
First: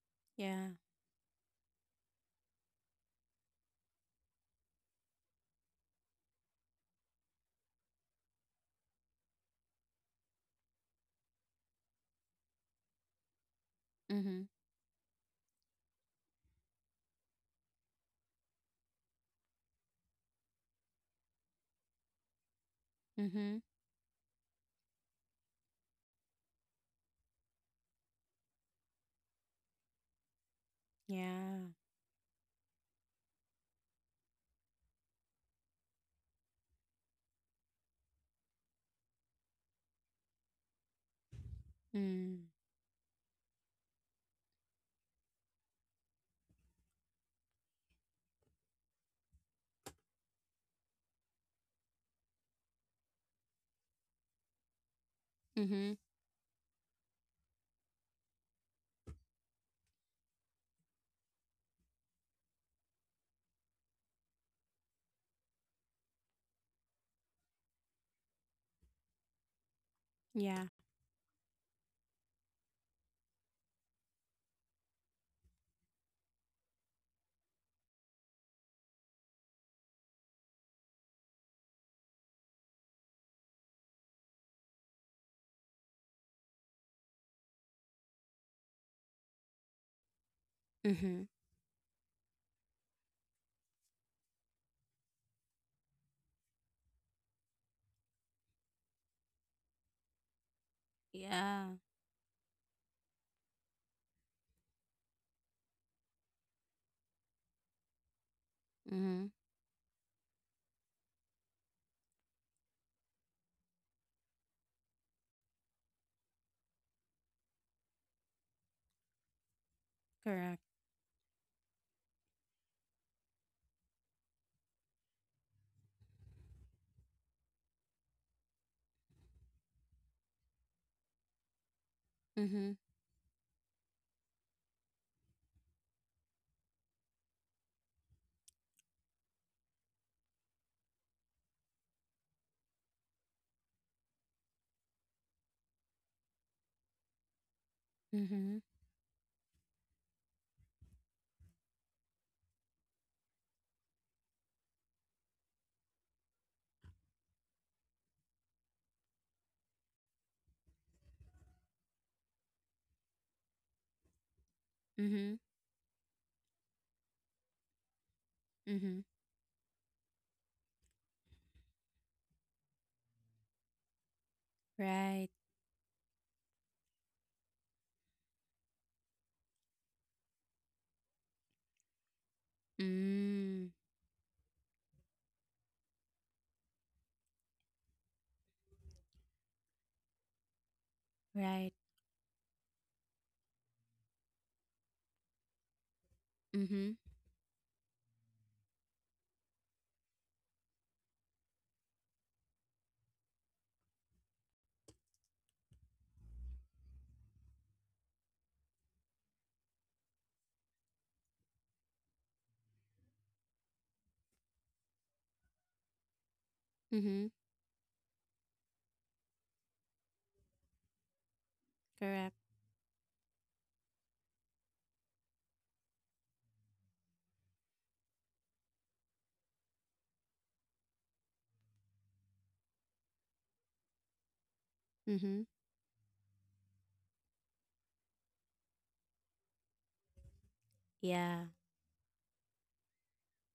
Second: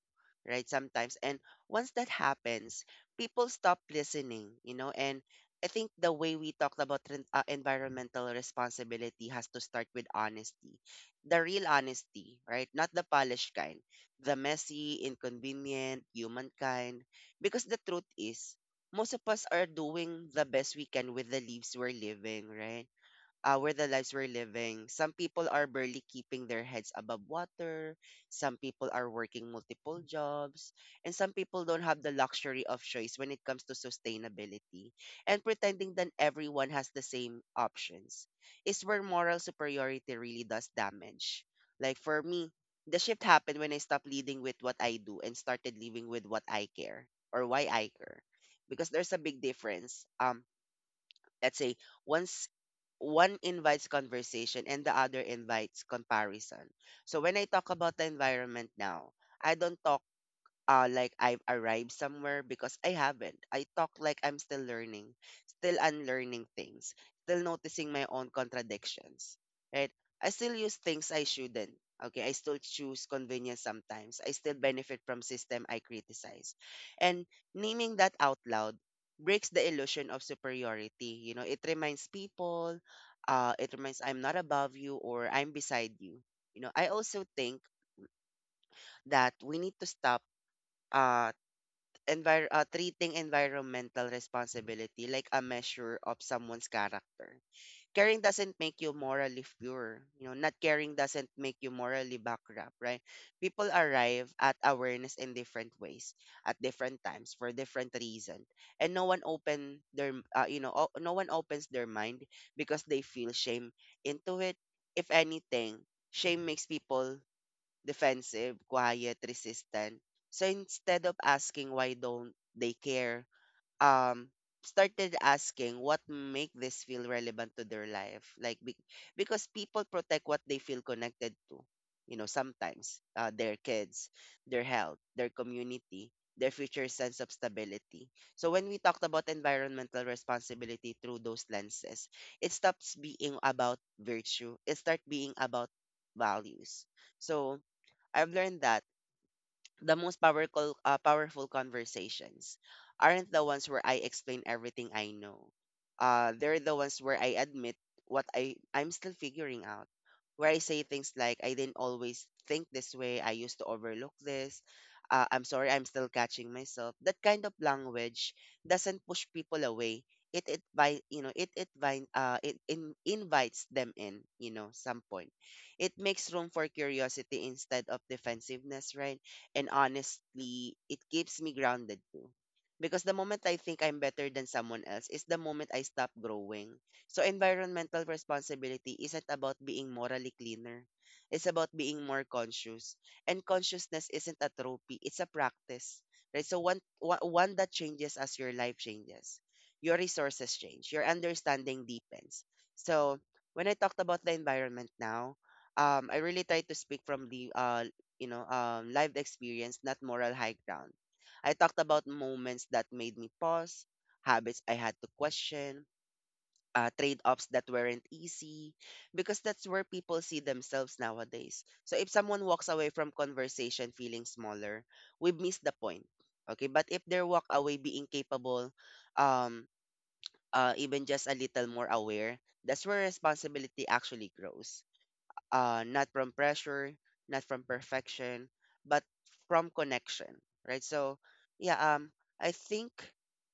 right? Yeah. Sometimes. And once that happens, people stop listening, and I think the way we talked about environmental responsibility has to start with honesty. The real honesty, right? Not the polished kind, the Mm-hmm. messy, inconvenient, human kind. Because the truth is, most of us are doing the best we can with the lives we're living, right? Mm-hmm. Where the lives we're living. Some people are barely keeping their heads above water. Some people are working multiple jobs. And some people Yeah. don't have the luxury of choice when it comes to sustainability. And pretending that everyone has the same options is where moral superiority really does damage. Like, for Mm. me, the shift happened when I stopped leading with what I do and started living with what I care, or why I care. Because there's a big difference. Let's say, once one invites conversation and the other invites Mm-hmm. comparison. So when I talk about the environment now, I don't talk like I've arrived somewhere, because I haven't. I talk like I'm still learning, still unlearning things, still noticing my own contradictions, right? I still Yeah. use things I shouldn't. Okay, I still choose convenience sometimes. I still benefit from system I criticize. And naming that out loud breaks the illusion of superiority. It reminds people, it reminds, I'm not above you, or I'm beside you. I also think that we need to stop Mm-hmm. uh treating environmental responsibility like a measure of someone's character. Caring doesn't make you morally pure. Not caring doesn't make you Yeah. morally bankrupt, right? People arrive at awareness in different ways, at different times, for different reasons, and no one Mm-hmm. open their, no one opens their mind because they feel shame into it. If anything, shame makes people defensive, quiet, resistant. So Correct. instead of asking why don't they care, um, started asking what make this feel relevant to their life. Like, because people protect what they feel connected to. You know, Mm-hmm. sometimes their kids, their health, their community, their future sense of stability. So when we talked about environmental responsibility through those lenses, it stops being about virtue. It starts being about values. So I've Mm-hmm. learned that the most powerful conversations aren't the ones where I explain everything I know. They're the ones where I admit what I'm still figuring out. Where I say things like, I didn't always think this way. I used to overlook this. Mm-hmm. I'm sorry. I'm still catching myself. That kind of language Mm-hmm. doesn't push people away. It by you know it invites them in, some Right. point. It makes room for curiosity instead of defensiveness, right? And honestly, it keeps me grounded too. Because the moment I Mm. think I'm better than someone else is the moment I stop growing. So environmental responsibility isn't about being morally cleaner. It's Right. about being more conscious. And consciousness isn't a trophy, it's a practice. Right? So one, Mm-hmm. one one that changes as your life changes. Your resources change. Your understanding deepens. So when I talked about the environment now, I really try to speak from the lived experience, not moral high ground. I talked about moments that made me pause, habits I had to question, trade Mm-hmm. offs that weren't easy, because that's where people see themselves nowadays. So if Correct. someone walks away from conversation feeling smaller, we've missed the point. Okay, but if they walk away being capable, um, even just a little more aware, that's where responsibility actually grows, Mm-hmm. Not from pressure, not from perfection, but from connection, right? So, Yeah. yeah, I think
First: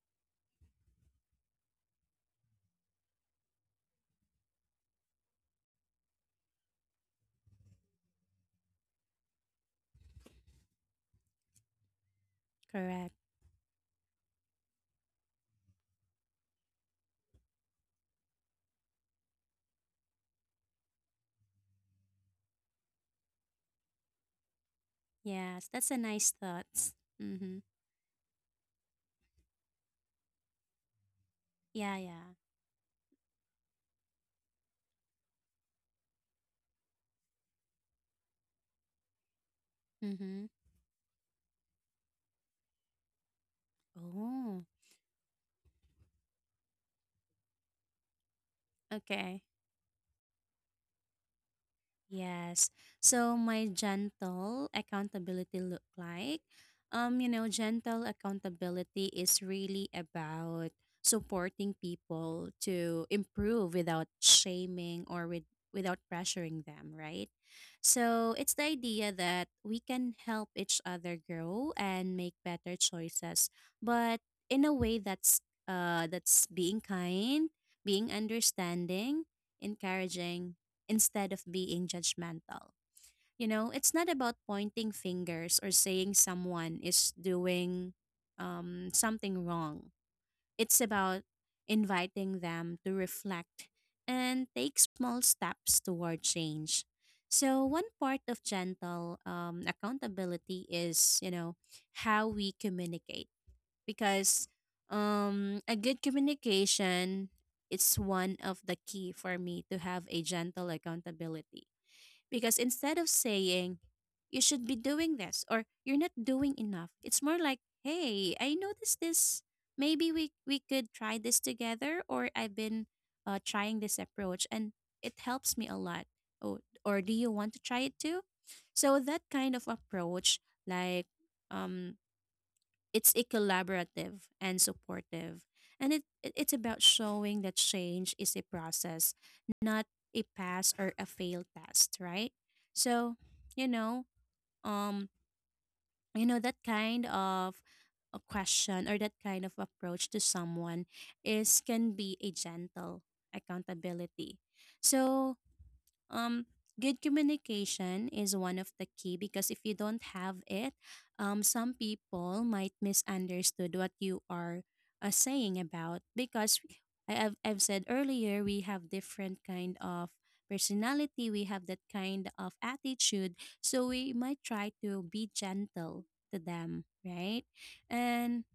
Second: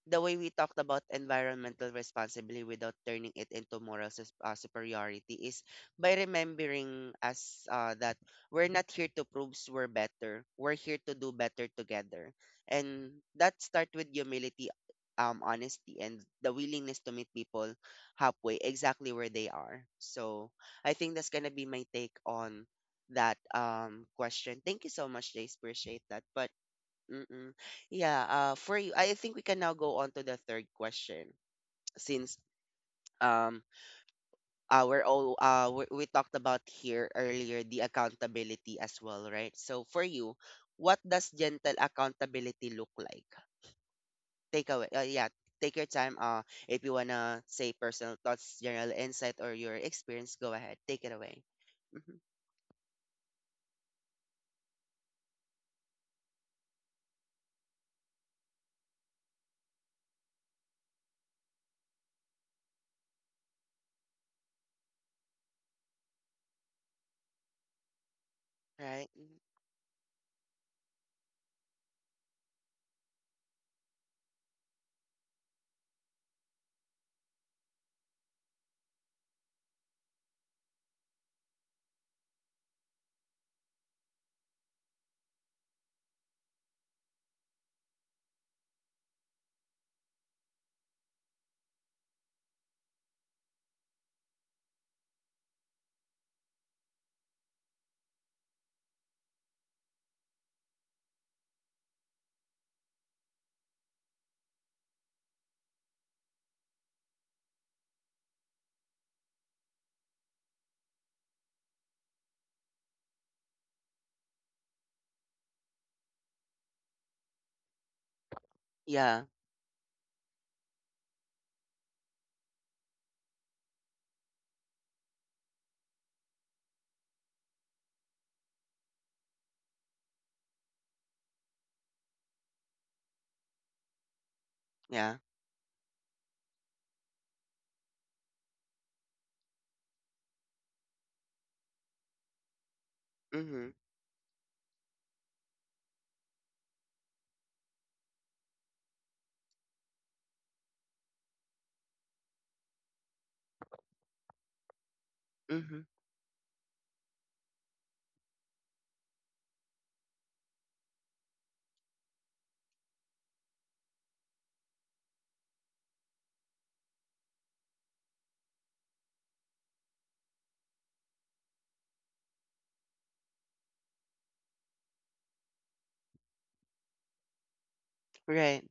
the way we talked about environmental responsibility without turning it into superiority is by remembering us that we're not here to prove we're better. We're here to do better together, and Correct. that starts with humility, honesty, and the willingness to meet people halfway, exactly where they are. So I think that's gonna be my take on that question. Thank you so much, Jace. Yes. That's a Appreciate that. nice But thought. mm-mm. Mm-hmm. Yeah, for you, I think we can now go on to the third question Yeah, yeah. since um we talked about here earlier the accountability as well, right? So for you, Mm-hmm. what does gentle accountability look like? Oh. Take away, yeah. Take your time. If you wanna say personal thoughts, general insight, Okay. or your experience, go ahead. Take it away. Hmm. Yes. So my gentle accountability look like gentle accountability is really about supporting people to improve without shaming or without pressuring them, right? So it's the Right. idea Mm-hmm. that we can help each other grow and make better choices, but in a way that's being kind, being understanding, encouraging, instead of being judgmental. You know, it's not about pointing fingers or saying someone is doing something wrong. It's about inviting them to reflect and take small steps toward change. So, one part of gentle accountability is, you know, how we communicate, because a good communication, it's one of the key for me to have a gentle accountability, because instead of saying, you should be doing this or you're not doing enough, it's more like, hey, I noticed Yeah. this. Maybe we could try this together, or I've been trying this approach and it helps me a lot. Oh, or do you want to try it too? So that kind of approach, like, um, it's a collaborative and Yeah. supportive, and it's about showing that change is a process, not a pass or a failed test, right? So you Mhm. know, um that kind of a question or that kind of approach to someone is can be a gentle accountability. So Mhm. um, good communication is one of the key, because if you don't have it, some people might misunderstood what you are saying about, because I, I've said earlier we have different kind of personality, we have that kind of attitude, so we might try to be gentle to them, right? And Right.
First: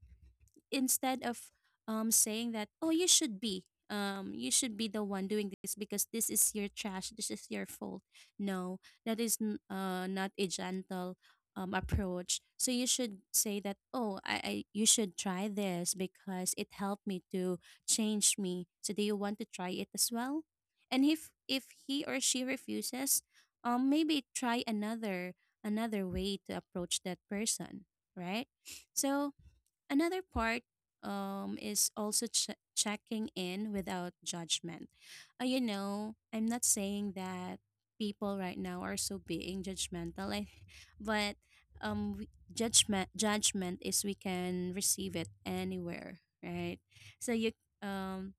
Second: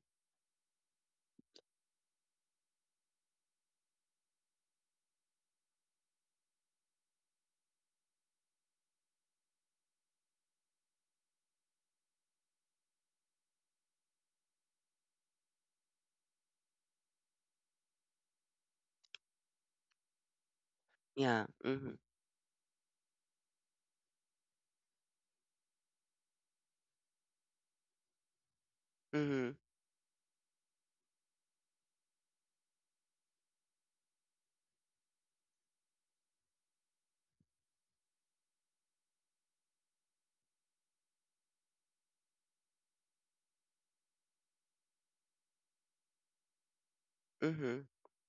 instead of saying that, oh, you should be the one doing this because this is your trash, this is your fault. No, that is not a gentle approach. So you should say that, oh, I you should try this because it helped me to change me, so do you want to try it as well? And if Yeah. if he Mhm. or she refuses, maybe try another way to approach that person, right? So Mhm. another part, is also checking in without judgment. You know, I'm not saying that people right now are so being judgmental, but um, we- judgment is we can receive it anywhere, right? So you Mhm. um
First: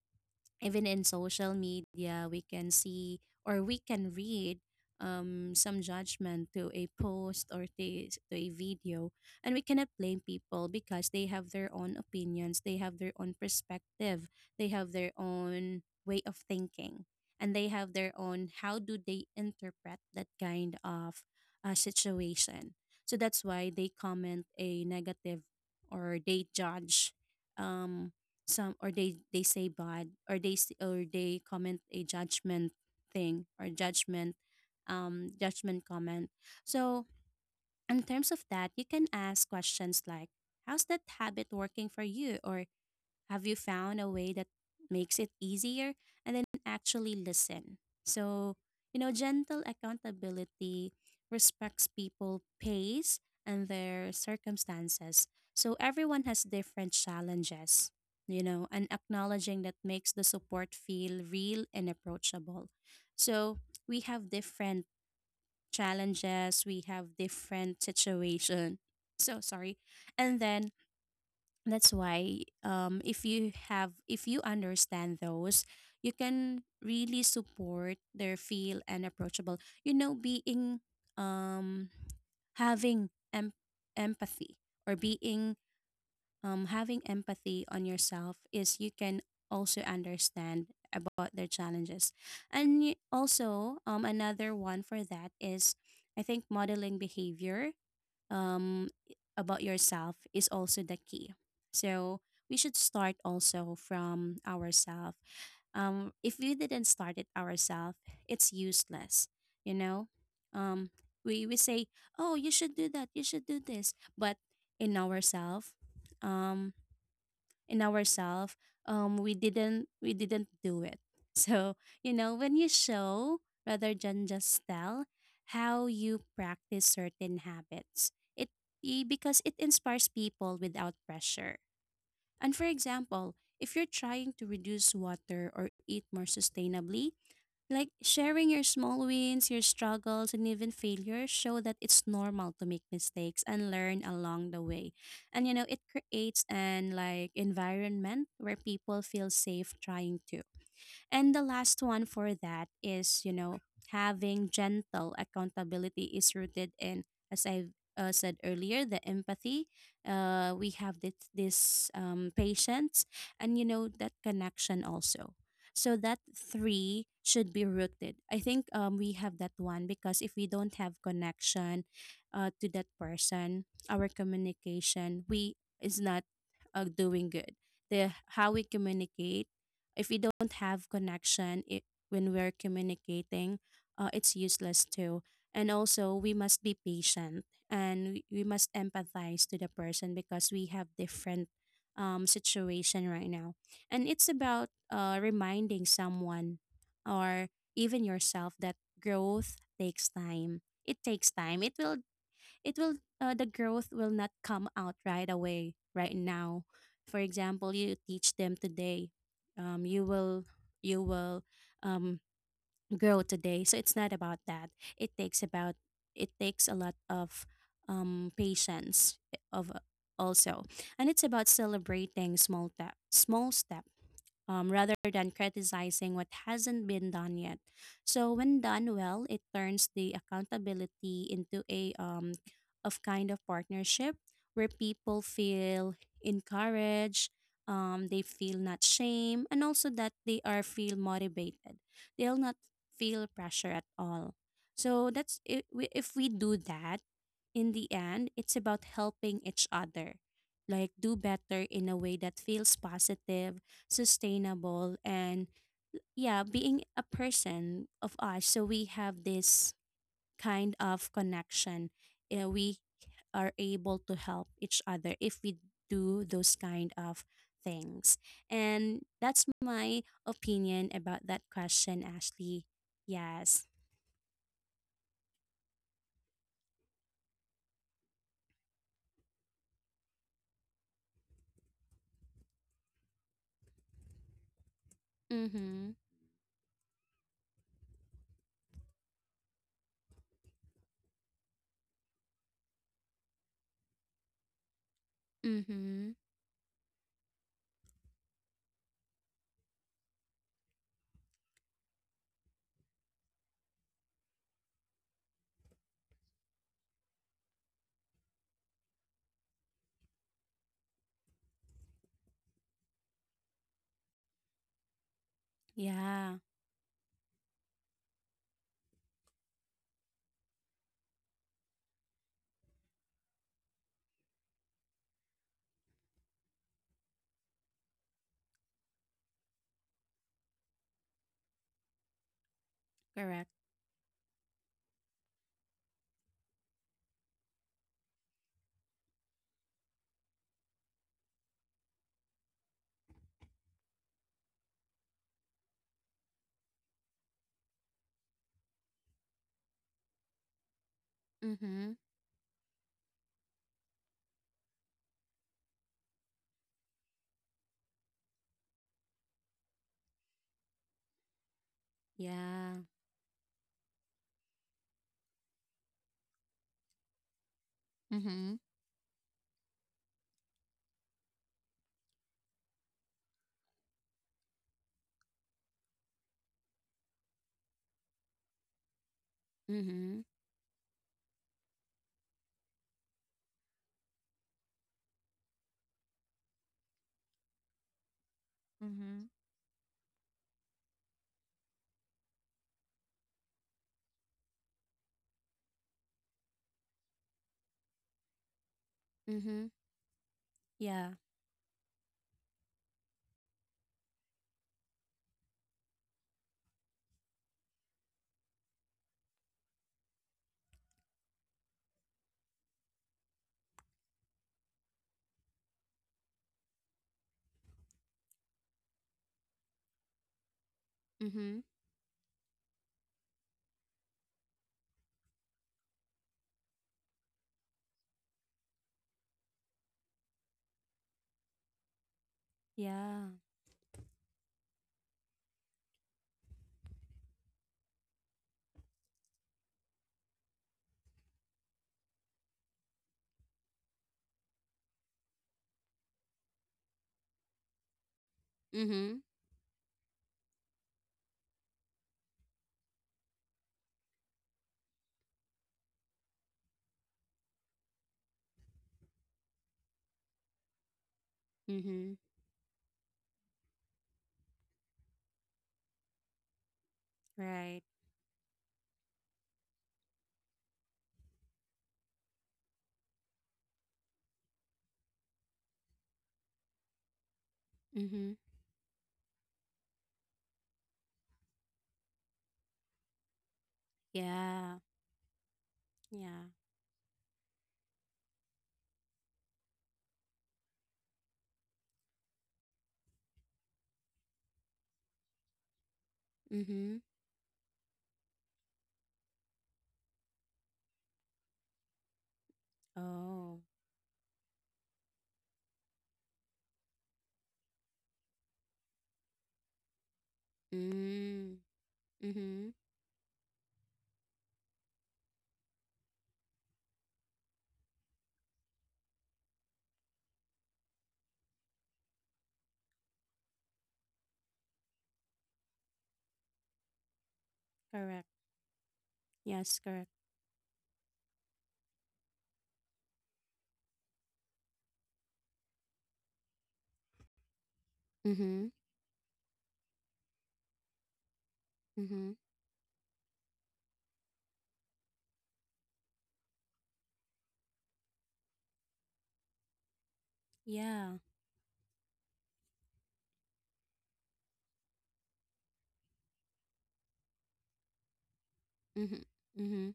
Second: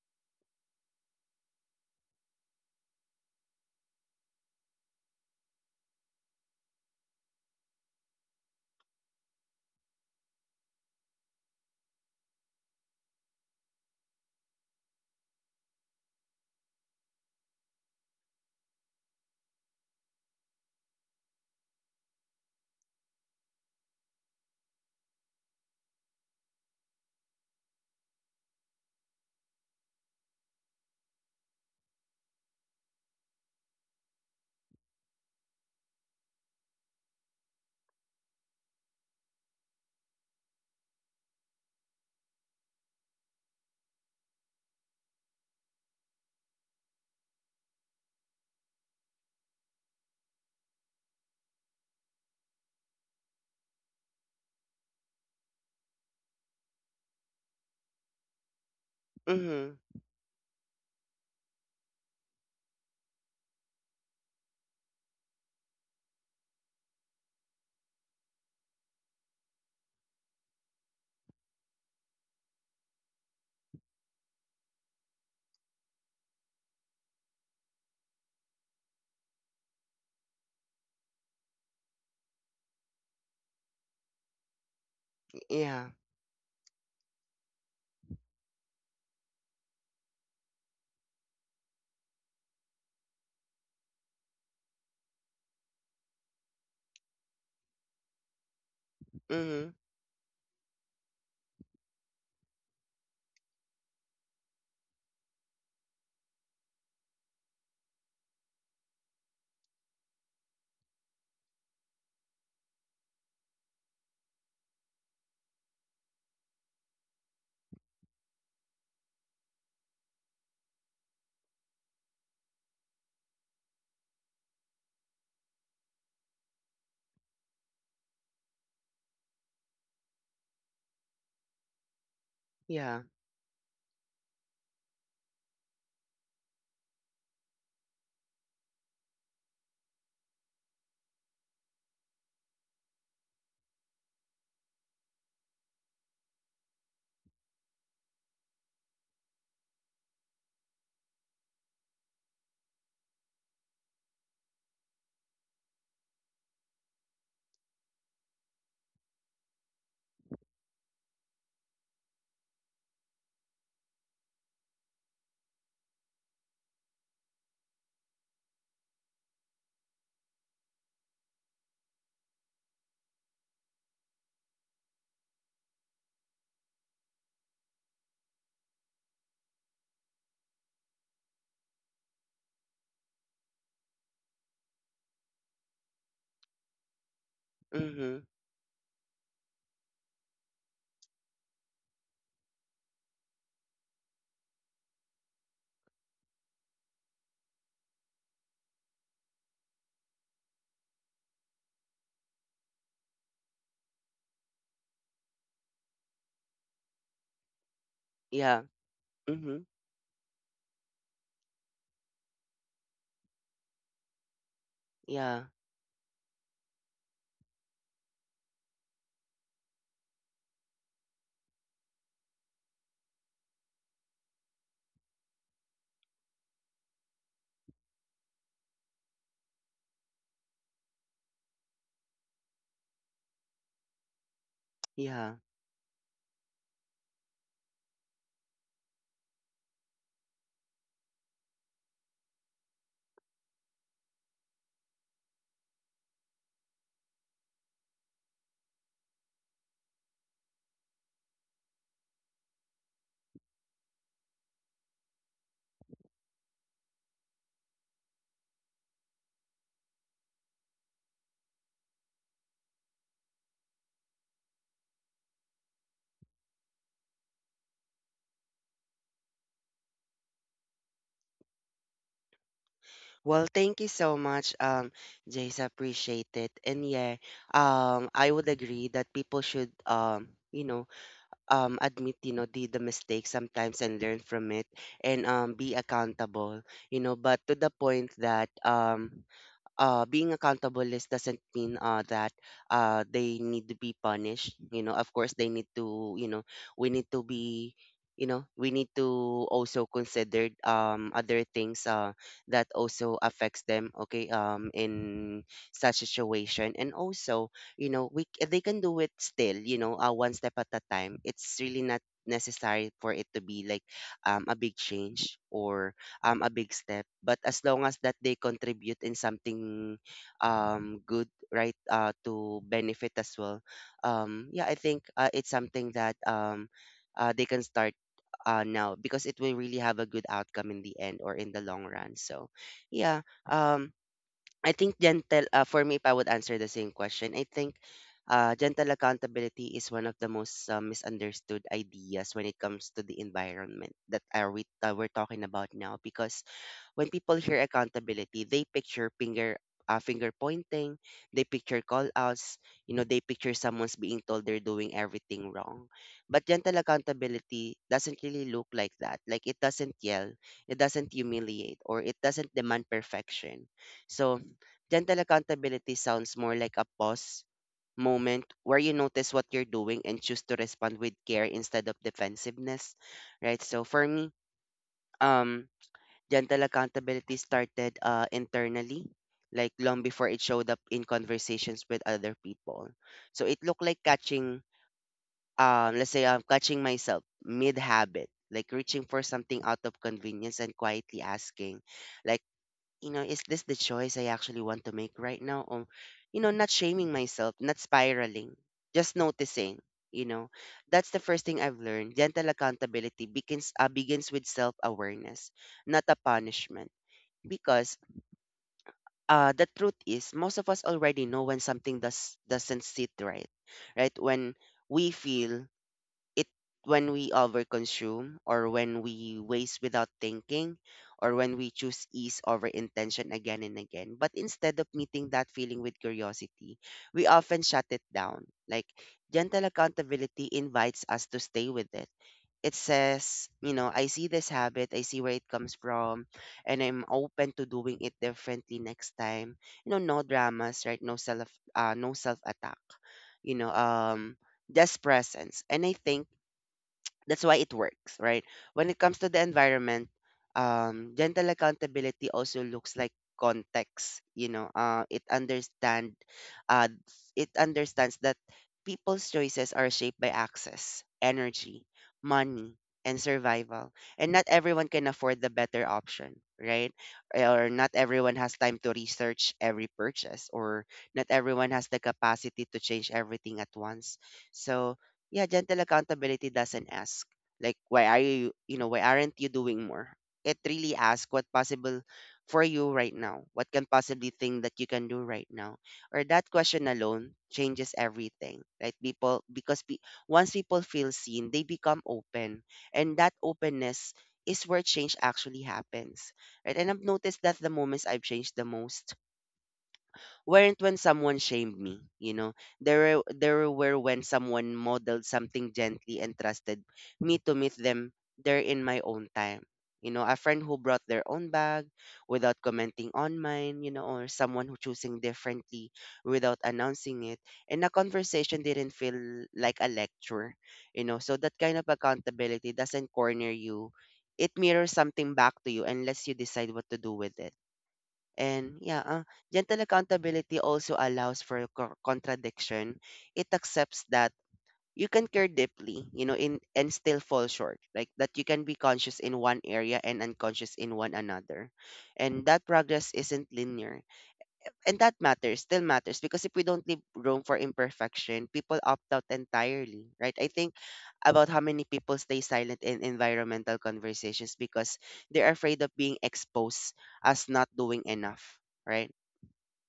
even in social media we can see or we can read some judgment to a post or to a video, and we cannot blame people because they have their own opinions, they have their own perspective, they have their own way of thinking, and they have their own how do they interpret that kind of situation. So that's why they comment a negative or they judge, um some, or they say bad or they or they comment a judgment thing or judgment, judgment comment. So in terms of that you can ask questions like, how's that habit working for you, or have you found a way that makes it easier? And then actually listen. So, gentle accountability respects people pace and their circumstances. So everyone has different challenges, and acknowledging that Mhm. makes the support feel real and approachable. So we have different challenges, we have different situation. So sorry. And then that's why, if you have, if you understand those, you can really support their feel and approachable, you know, being, um having empathy, or being, Yeah. Having empathy on yourself, is you can also understand about their challenges. And also, another one for that is, I think, modeling behavior, um, about Mhm. yourself is also the key. So we should start also from ourselves. If we didn't start it ourselves, it's useless. You know, um, we say, "Oh, you should do that. You should do this," but in ourselves, in ourselves we didn't do it so, when you show rather than just tell how you practice certain habits, it because it inspires people without pressure. And for Yeah. example, if you're trying to reduce water or eat more sustainably, like sharing your small wins, your struggles, and even failures show that it's normal to make mistakes and learn along the way. And, it creates an like environment where people feel safe trying to. And the last one for that is, having gentle accountability is rooted in, as I said earlier, the empathy. We have this, patience, and, that connection also. So that three should be rooted. I think, we have that one, because if we don't have connection to that person, our communication we is not doing good. The how we communicate, if we don't have connection it, when we're communicating, it's useless too. And also we must be patient, and we Mhm. we must empathize to the person because we have different, situation right now. And it's about reminding someone or even yourself that growth takes time, it takes time, it will the growth will not come out right away right now. For example, you teach them Yeah. today, Mhm. um, you will you will um, grow today, so it's not about that. It takes Yeah. about, it takes a lot of, patience of also. And it's about celebrating small steps, rather than criticizing what hasn't been done yet. So when done well, it turns the accountability into a, of kind of partnership where people Yeah. feel encouraged, they feel not shame, and also that they are feel motivated. They'll not feel pressure at all. So that's if we do that, in the end, it's about helping each other, like do better in a way that feels positive, sustainable, and, yeah, being a person of us, so we have this kind of connection. We are able to help each other if we do those kind of things. And that's my opinion about that question, Ashley. Well, Yes. thank you so much, Jace. Appreciate it. And yeah, I would agree that people should, you know, admit, you know, the mistakes sometimes and learn from it and be Mm-hmm. accountable, you know. But to the point that, being accountable is doesn't mean that they need to be punished. You know, of course, they need Mm-hmm. to. You know, we need to be. You know, we need to also consider other things that also affects them. Okay, in such situation, and also, you know, they can do it still. You know, one step at a time. It's really not necessary for it to be like a big change or Yeah. A big step. But as long as that they contribute in something good, right, to benefit as well, yeah, I think it's something that they can start now because it will really have a good outcome in the end or in the long run. So, yeah, Correct. I think gentle, for me, if I would answer the same question, I think gentle accountability is one of the most misunderstood ideas when it comes to the environment that we're talking about now because when people hear accountability, they picture finger pointing, they picture Mm-hmm. call outs, you know, they picture someone's being told they're doing everything wrong. But gentle accountability doesn't really look like that. Like it doesn't yell, it doesn't humiliate, or it doesn't Yeah. demand perfection. So gentle accountability sounds more like a pause moment Mm-hmm. where you notice what you're doing and choose to respond with care instead of defensiveness, right? So for me, um gentle accountability started internally, like long Mm-hmm. before it showed up in conversations with other people. So it looked like let's say, I'm catching myself mid habit, like reaching for Mm-hmm. something out of convenience and quietly asking, like, you know, is this the choice I actually want to make right now? Or, you know, not shaming myself, not spiraling, just Mm-hmm. noticing. You know, Yeah. that's the first thing I've learned. Gentle accountability begins with self awareness, not a punishment because the truth is most of us already know when something does doesn't sit right, right? When we feel it, when we overconsume or when we waste without thinking or Mm-hmm. when we choose ease over intention again and again, but instead of meeting that feeling with curiosity we often shut it down. Like gentle accountability invites us to stay with it. It Yeah. says, you know, I see this habit, I see where it comes from, and I'm open to doing it differently next time. You know, no dramas, right? No self, no self attack. You know, just presence. And I think that's why it works, right? When it Mm-hmm. comes to the environment, gentle accountability also looks like context. You know, uh, it understands that people's choices are shaped by access, energy, Mm-hmm. money, and survival, and not everyone can afford the better option, right? Or Right. not everyone has time to research every purchase, or not everyone has the capacity to change everything at once. So yeah, gentle accountability doesn't ask like why are Mm-hmm. you, you know, why aren't you doing more? It really asks what possible for you right now. What can possibly thing Yeah. that you can do right now? Or Yeah. that question alone changes everything, right? Once people feel seen, they become open, and that openness is where change actually happens, right? And Mm-hmm. I've noticed that the moments I've changed the most weren't when someone shamed me, you know. There were, Oh. there were when someone modeled something gently and trusted me to meet them there in my own time. You know, a friend who brought their own Mm. bag without Mm-hmm. commenting on mine, you know, or someone who choosing differently without announcing it. And a conversation didn't feel like a lecture, you know. So that kind of accountability doesn't corner you. It mirrors something back to you unless you decide what to do with it. Correct. And yeah, Yes, gentle correct. accountability also allows for contradiction. It accepts that you can care deeply, you know, in and still fall short. Like that you Mm-hmm. can be conscious in one area and unconscious in one another. Mm-hmm. And that progress isn't linear. And that matters, still matters because if we don't leave room for imperfection, people opt out entirely, right? I think Yeah. about how many people stay silent in environmental conversations because they're afraid of being exposed as not doing enough, right? Mm-hmm. Mm-hmm.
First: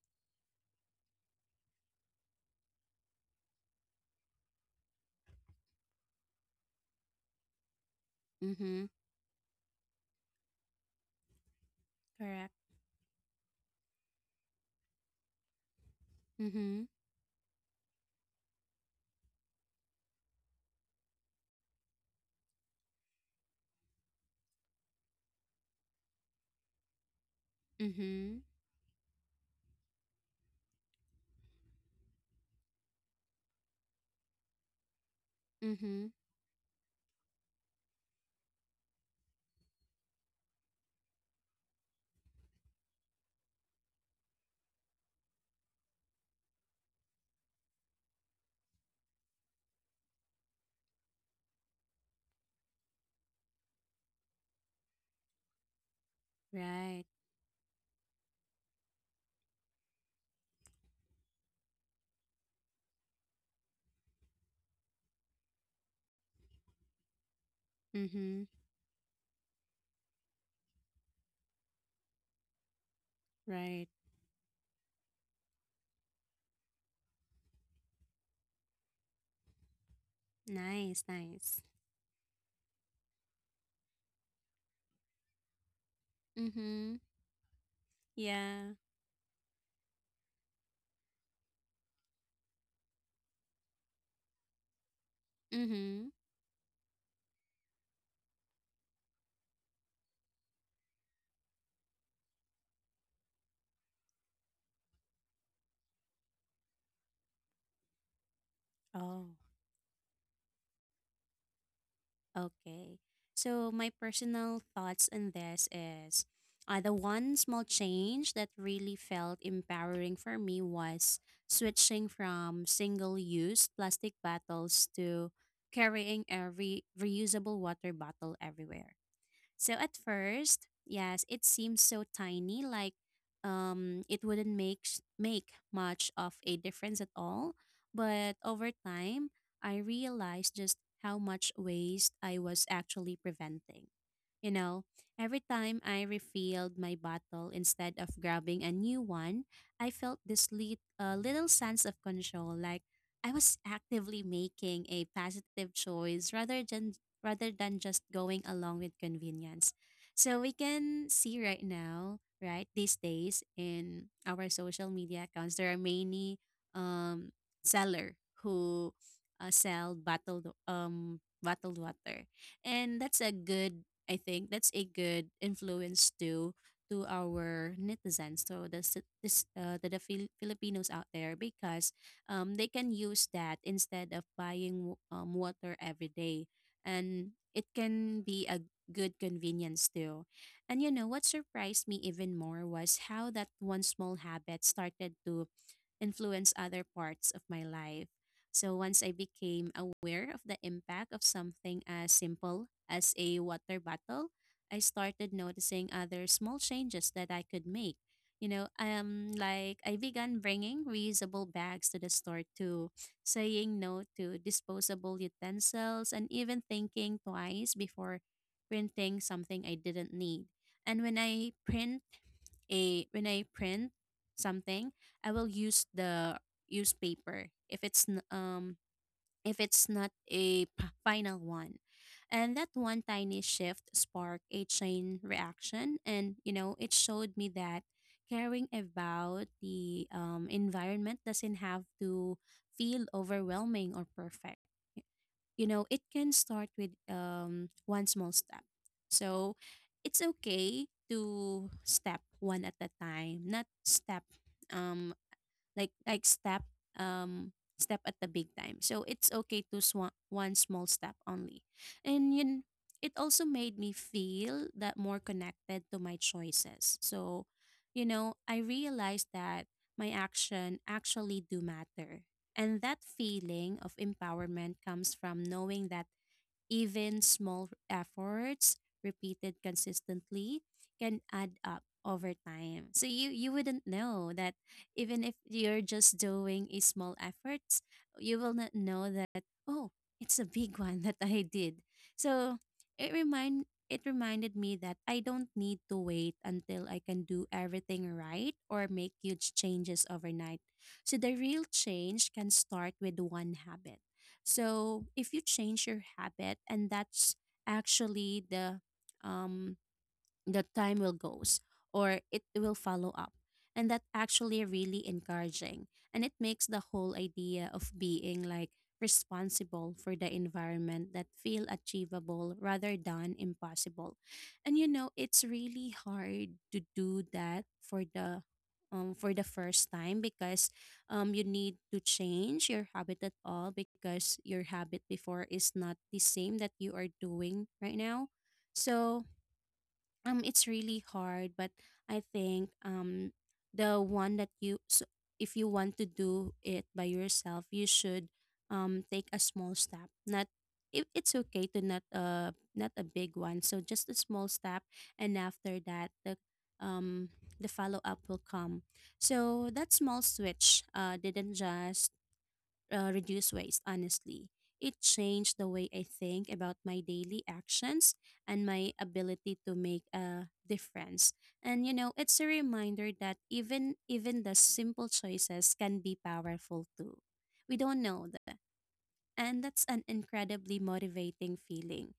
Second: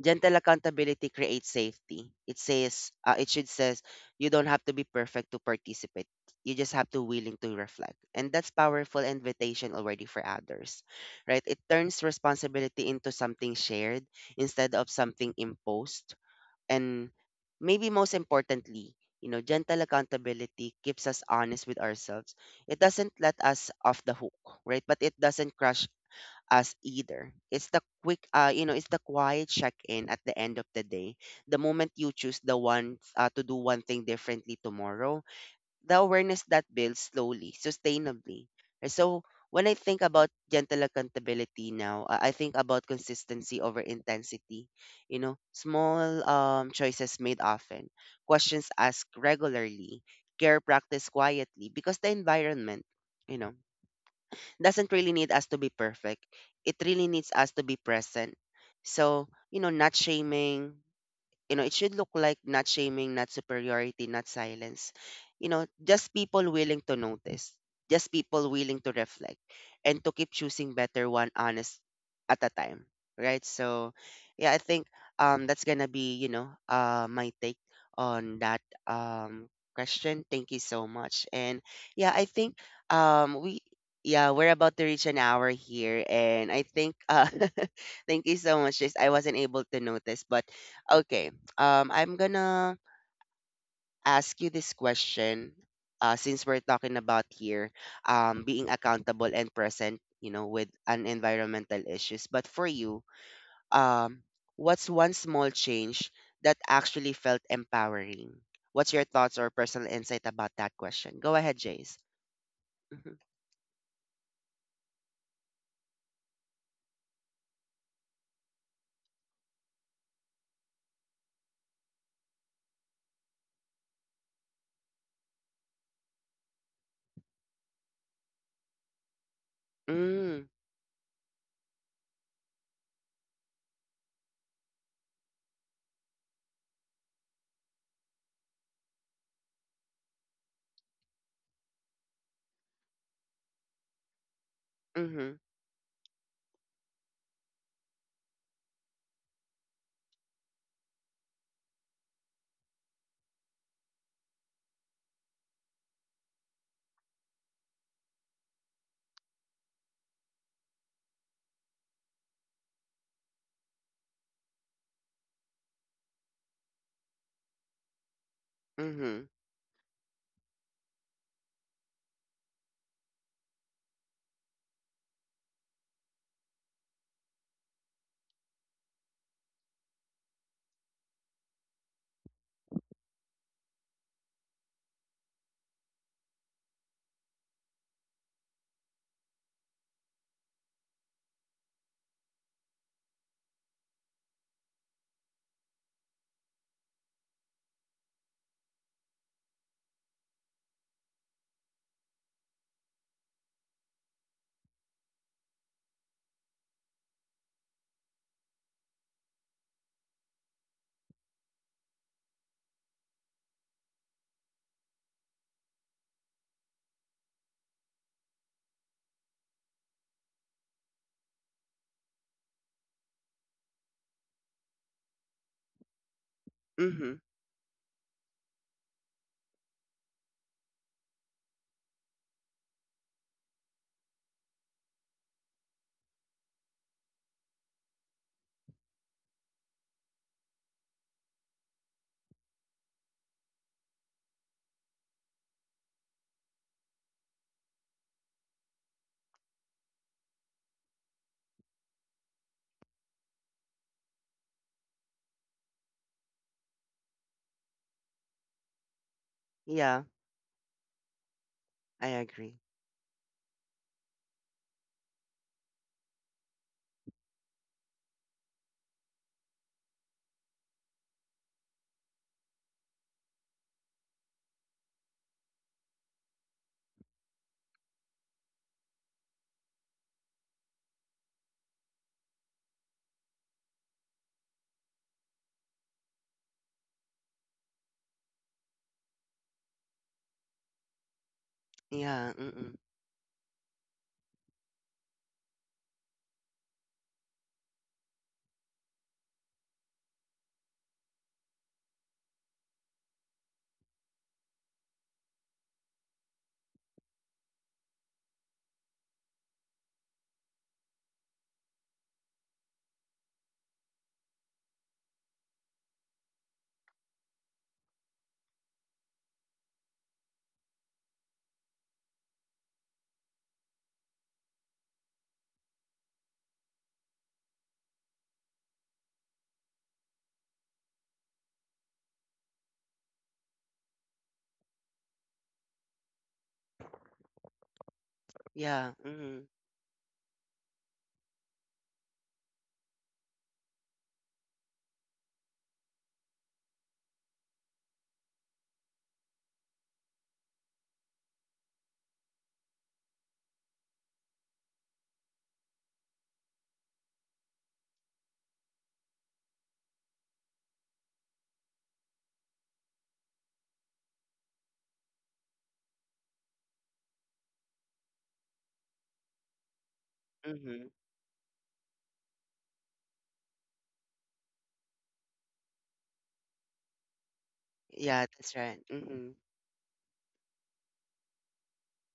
Gentle accountability creates safety. It says, it should says, you don't have to be perfect to participate. You just have to willing to reflect. And that's Mm-hmm. powerful invitation already for others, right? It turns Correct. responsibility into something shared instead of something imposed. Mm-hmm. And maybe most importantly, you know, gentle accountability keeps us honest with ourselves. It doesn't let us off the hook, right? But it doesn't crush us either. It's the Mm-hmm. You know, it's the quiet check-in at the end of the day. The moment you choose the one to do one thing differently tomorrow, the Mm-hmm. awareness that builds slowly, sustainably. And so when I think about gentle accountability now, I think about consistency over intensity. You know, small choices made often, questions asked regularly, care practiced quietly because the environment, you know, doesn't really need us to be perfect. It Right. really needs us to be present. So, you know, not shaming, you know, it should look like not shaming, not superiority, not silence. You know, just people willing to notice, just Mm-hmm. people willing to reflect and to keep choosing better one honest at a time. Right. Right. So, yeah, I think that's going to be, you know, my take on that um, question. Thank you so Nice, much. And nice. yeah, I think um, we, yeah, we're about to reach an hour here. And I Mm-hmm. think, thank you so Yeah. much. Sis. I wasn't able to notice, but okay, I'm gonna ask you this question. Mm-hmm. Since we're talking about here, being accountable and present, you know, with an environmental issues. But for you, um, what's one small change that actually felt empowering? What's your Oh. thoughts or personal insight about that question? Go ahead, Jace. Okay. Mm-hmm. So my personal thoughts on this is, the one small change that really felt empowering for me was switching from single-use plastic bottles to carrying a reusable water bottle everywhere. So at first, yes, it seemed so tiny, like, it wouldn't make much of a difference at all. But over time, I realized just how much waste I was actually preventing. You know, Hmm. every time I refilled my bottle instead of grabbing a new one, I felt this little sense of control, like I was actively making a positive choice rather than just going along with convenience. So we can see right now, right, these days in our social media accounts, there are many, um seller who mm hmm sell bottled, bottled water, and that's a good I think that's a good influence to our netizens, so the this to the Filipinos out there, because, they can use that instead of buying water every day, and it can be a good convenience too. And you know what surprised me even more was how that one small habit started to influence other parts of my life. So once I became aware of the impact of something as simple as a water bottle, I started noticing other small changes that I could make. Like I began bringing reusable bags to the store too, saying no to disposable utensils, and even thinking twice before printing something I didn't need. And when I print something, I will hmm. use Hmm. paper if it's not a final one. And that one tiny shift sparked a chain reaction, and, it showed me that caring about the, environment doesn't have to feel overwhelming or perfect. It can start with, one small step. So it's okay to step one at a time, not step, um like step, um step at the big time. So it's okay to Yeah, swan one small step only. I And agree. you it also made me feel that more connected to my choices. So, I realized that my action actually do matter, and that feeling of empowerment comes from knowing that even small efforts repeated consistently can add up over time. So you wouldn't know that even if you're just doing a small efforts, you will not know that, oh, it's a big one that I did. Yeah. So Mm-mm. It reminded me that I don't need to wait until I can do everything right or make huge changes overnight. So the real change can start with one habit. So if you change your habit, and that's actually um, the time will goes or it will follow up, and that actually really encouraging, and it makes the whole idea of being like responsible for the environment that feel achievable rather than impossible. And, it's really hard to do that for the first time, because, you need to change your habit at all, because your habit before is not the same that you are doing right now. Yeah. So, Hmm. It's really hard, but I think, the one that you so if you want to do it by yourself, you should, take a small step, not, it's okay to not, not a big one, so just a small step. And after that, um the follow up will come. So that small switch, didn't just, reduce waste, honestly. It changed the way I think about my daily actions and my ability to make a Hmm. difference. And, it's a reminder that even the simple choices can be powerful too. We don't Yeah, know that's that. right. Hmm. And that's an incredibly motivating feeling.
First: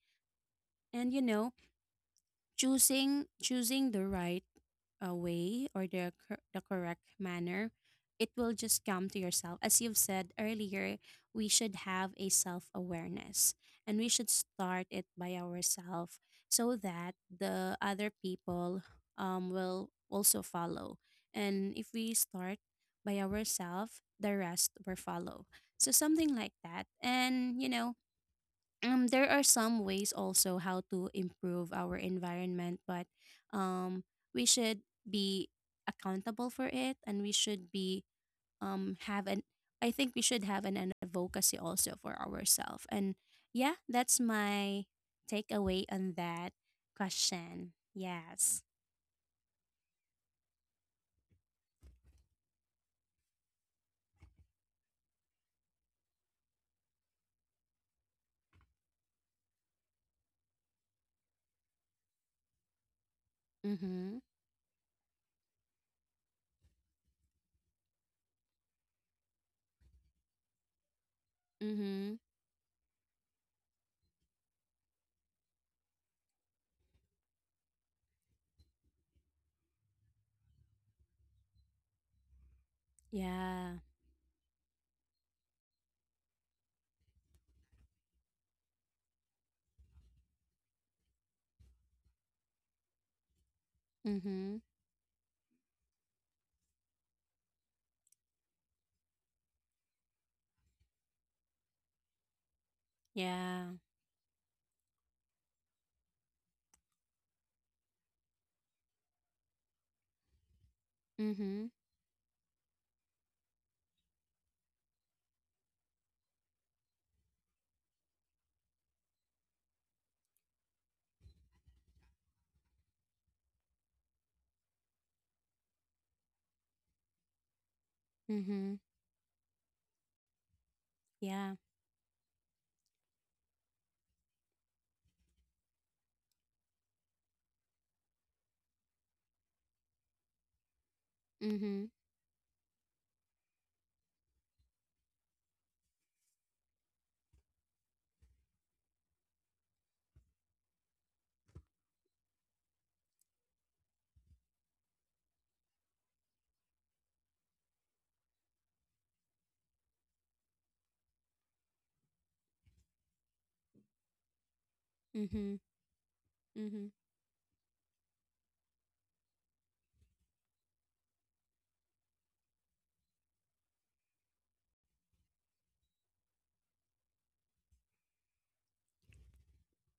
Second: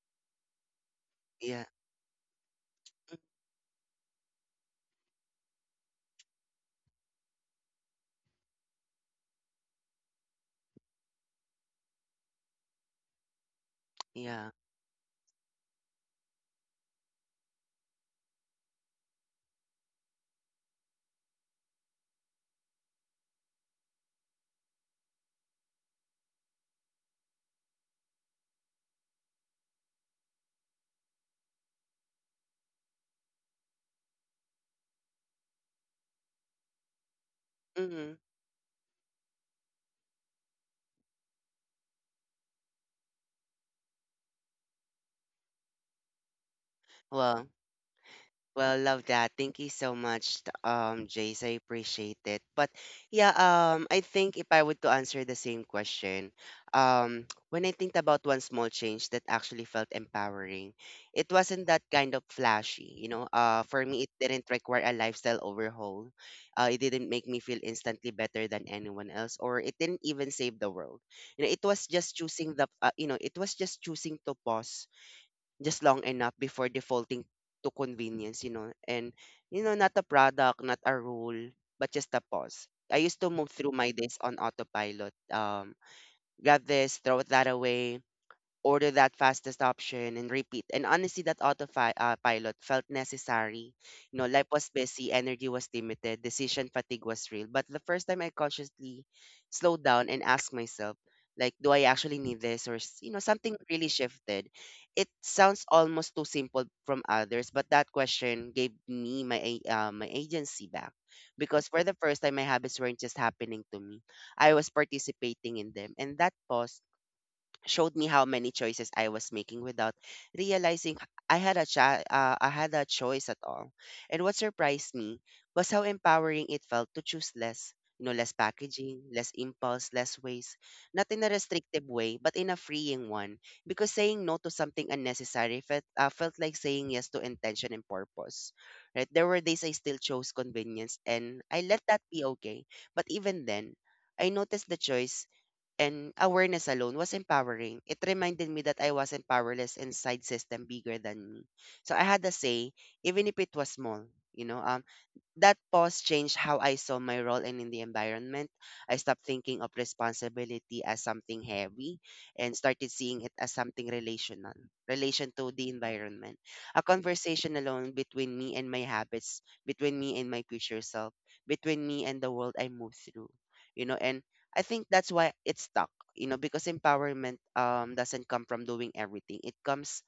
And, Yeah. Choosing the right way, or the correct manner, it will just come to yourself. As you've said earlier, we should have a self awareness, and we should Yeah. start it by ourselves, so that the other people, will also follow. And if we start by ourselves, the rest will follow. So something like that. And, there are some ways also how to improve our environment, but, um we should be accountable for it, and we should Mm-hmm. be, have an I think we should have an advocacy also for ourselves. And yeah, that's my takeaway on that Well, question. Yes. well, love that. Thank you so much, Jace. I appreciate it. But yeah, I think if I would to answer the same question, um, when I think about one small change that actually felt empowering, it wasn't that kind of flashy, you know. For me, it Mm-hmm. didn't require a lifestyle overhaul. It didn't make me feel instantly better than anyone else, or it didn't even save the world. You know, it was just Mm-hmm. You know, it was just choosing to pause just long enough before defaulting to convenience, you know. And, you know, not a product, not a rule, but just a pause. I used to move through Yeah. my days on autopilot. Grab this, throw that away, order that fastest option and repeat. And honestly, that autopilot pilot felt necessary. You know, life Mm-hmm. was busy, energy was limited, decision fatigue was real. But the first time I consciously slowed down and asked myself, like, do I actually need this? Or, you know, something Yeah. really shifted. It sounds almost too simple from others, but that question gave me my agency back. Because Mm-hmm. for the first time, my habits weren't just happening to me. I was participating in them. And that pause showed me how many choices I was making without realizing I had a I had a choice at all. And what surprised me was how empowering it felt to choose less. You know, less Mm-hmm. packaging, less impulse, less waste. Not in a Yeah. restrictive way, but in a freeing one. Because saying no to something unnecessary felt like saying yes to intention and purpose, right? There were days I still chose convenience, and I let Mm-hmm. that be okay. But even then, I noticed the choice, and awareness alone was empowering. It reminded me that I wasn't powerless inside system bigger than me. So I had a say, even if it was small. You know, that pause changed how I saw my role and in the environment. I stopped thinking of responsibility as something heavy and started seeing it as something relational, relation to Mm-hmm. the environment. A Mm-hmm. conversation alone between me and my habits, between me and my future self, between me and the world I move through. You know, and I think that's why it stuck, you know, because empowerment doesn't come from doing everything. It comes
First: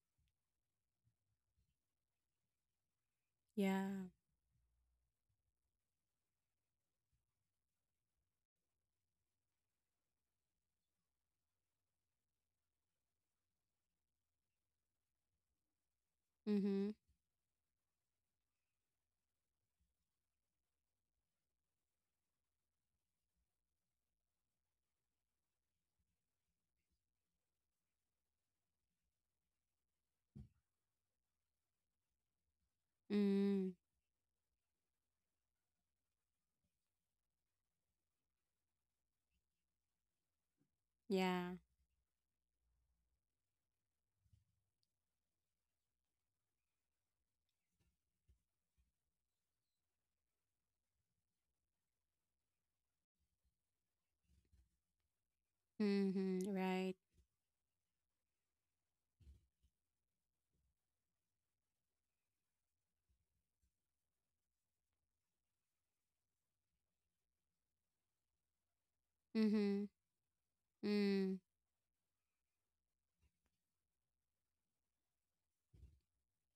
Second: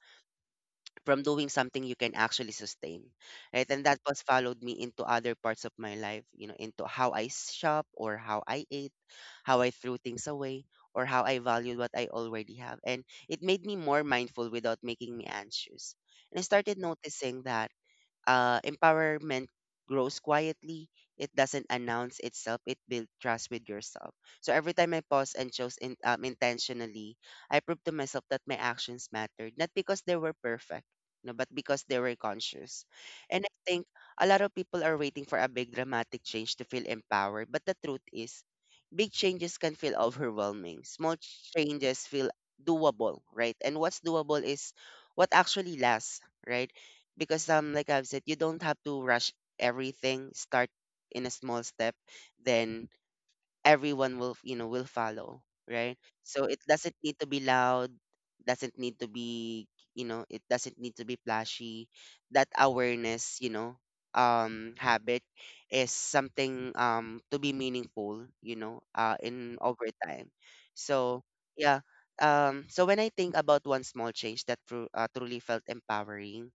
from doing something you can actually sustain, right? And that Yeah. was followed me into other parts of my life, you know, into how I shop or how I ate, how I threw things away, or how I valued what I already have. And it made me more mindful without making me anxious. And I started Mm-hmm. noticing that empowerment grows quietly. It doesn't announce itself. It builds trust with yourself. So every time I pause and chose intentionally, I proved to myself that my actions mattered, not because they were perfect, no, but because they were conscious. And I Mm, think a lot of people are waiting for a big dramatic change to feel empowered. But the truth is, big changes can feel overwhelming. Small yeah. changes feel doable, right? And what's doable is what actually lasts, right? Because like I've said, you don't have to rush everything. Start in a small step, then everyone will, will follow, right? So Mm-hmm. it Right. doesn't need to be loud, doesn't need to be, it doesn't need to be flashy. That awareness, habit is something to be meaningful, in Mm-hmm. over time. So Mm. yeah. So when I think about one small change that truly felt empowering,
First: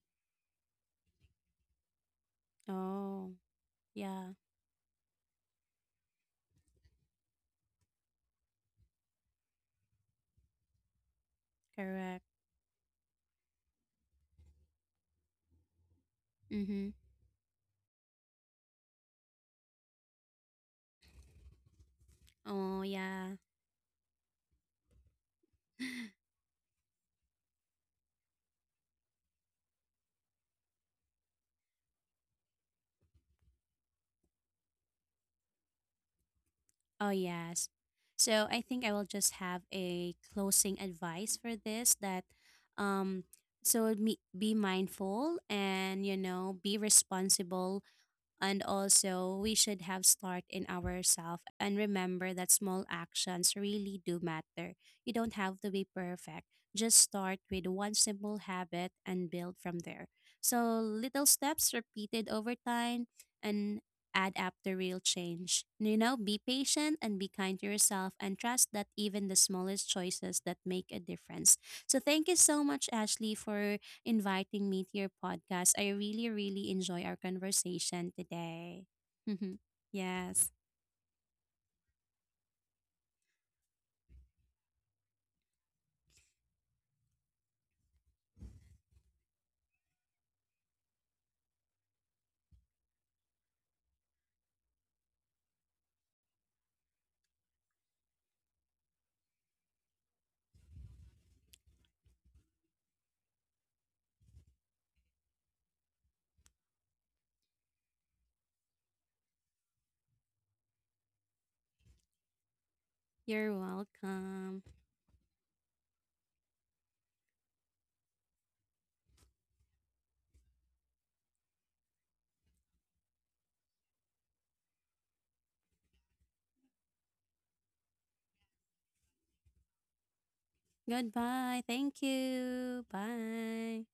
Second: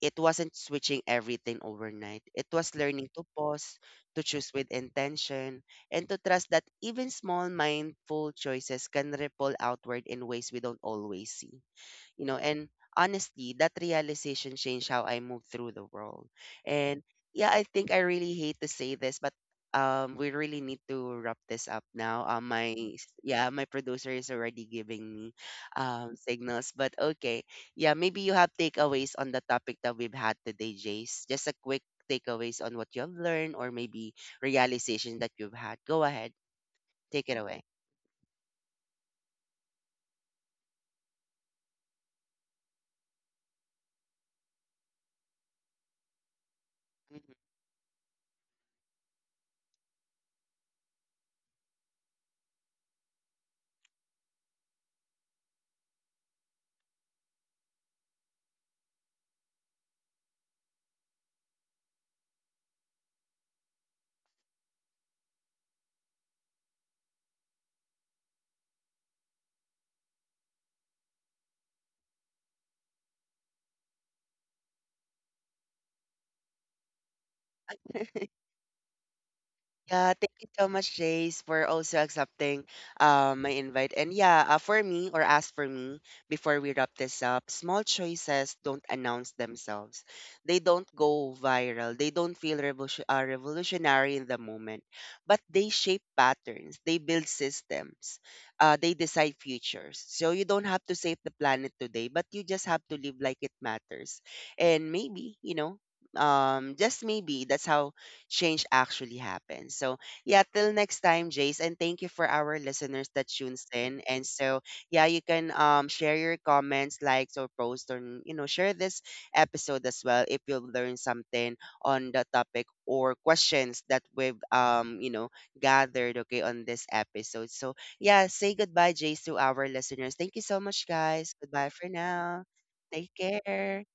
it wasn't switching everything overnight. It was learning to Oh, pause, to yeah. choose with intention, and to trust that even small mindful choices can ripple outward in ways we don't always see. Correct. You know, and honestly, that realization changed how I moved through the world. Mm-hmm. And yeah, I think I really hate to say this, but we really need to wrap this up now. um my Oh, s- yeah. yeah my producer is already giving me signals, but okay, yeah, maybe you have takeaways on the topic that we've had today, Jace. Just a quick takeaways on what you've learned, or maybe realization that you've had. Go ahead, Oh, take it away. yes. So I think I will just have a closing advice for this that, um, so me, be mindful, and, be Mhm. responsible. And also, we should have start in ourselves, and remember that small actions really do matter. You don't have to be perfect. Just start with one simple habit and build from there. So, little steps repeated over time and add up to real change. Be patient and be kind to yourself, and trust that even the smallest choices that make a difference. So, thank you so much, Ashley, for inviting me to your podcast. I really, really enjoy our conversation today. Yeah, thank you Yes. so much, Jace, for also accepting my invite. And yeah, for me, or as for me, before we wrap this up, small choices don't announce themselves. They don't go viral. They don't feel revolutionary in the moment, but they shape patterns. They build systems. They decide futures. So you don't have to save the planet today, but you just have to live like it matters. And maybe, you know, just maybe that's how change actually happens. So, yeah, till next time, Jace. And thank you for our listeners that You're tunes in. And so, welcome. yeah, you can share your comments, likes, or post, or, you know, share this episode as well if you learn something on the topic or questions that we've, gathered, okay, on this episode. So, yeah, say goodbye, Jace, to our listeners. Thank you so much, guys. Goodbye. Goodbye for Thank now. you. Take care. Bye.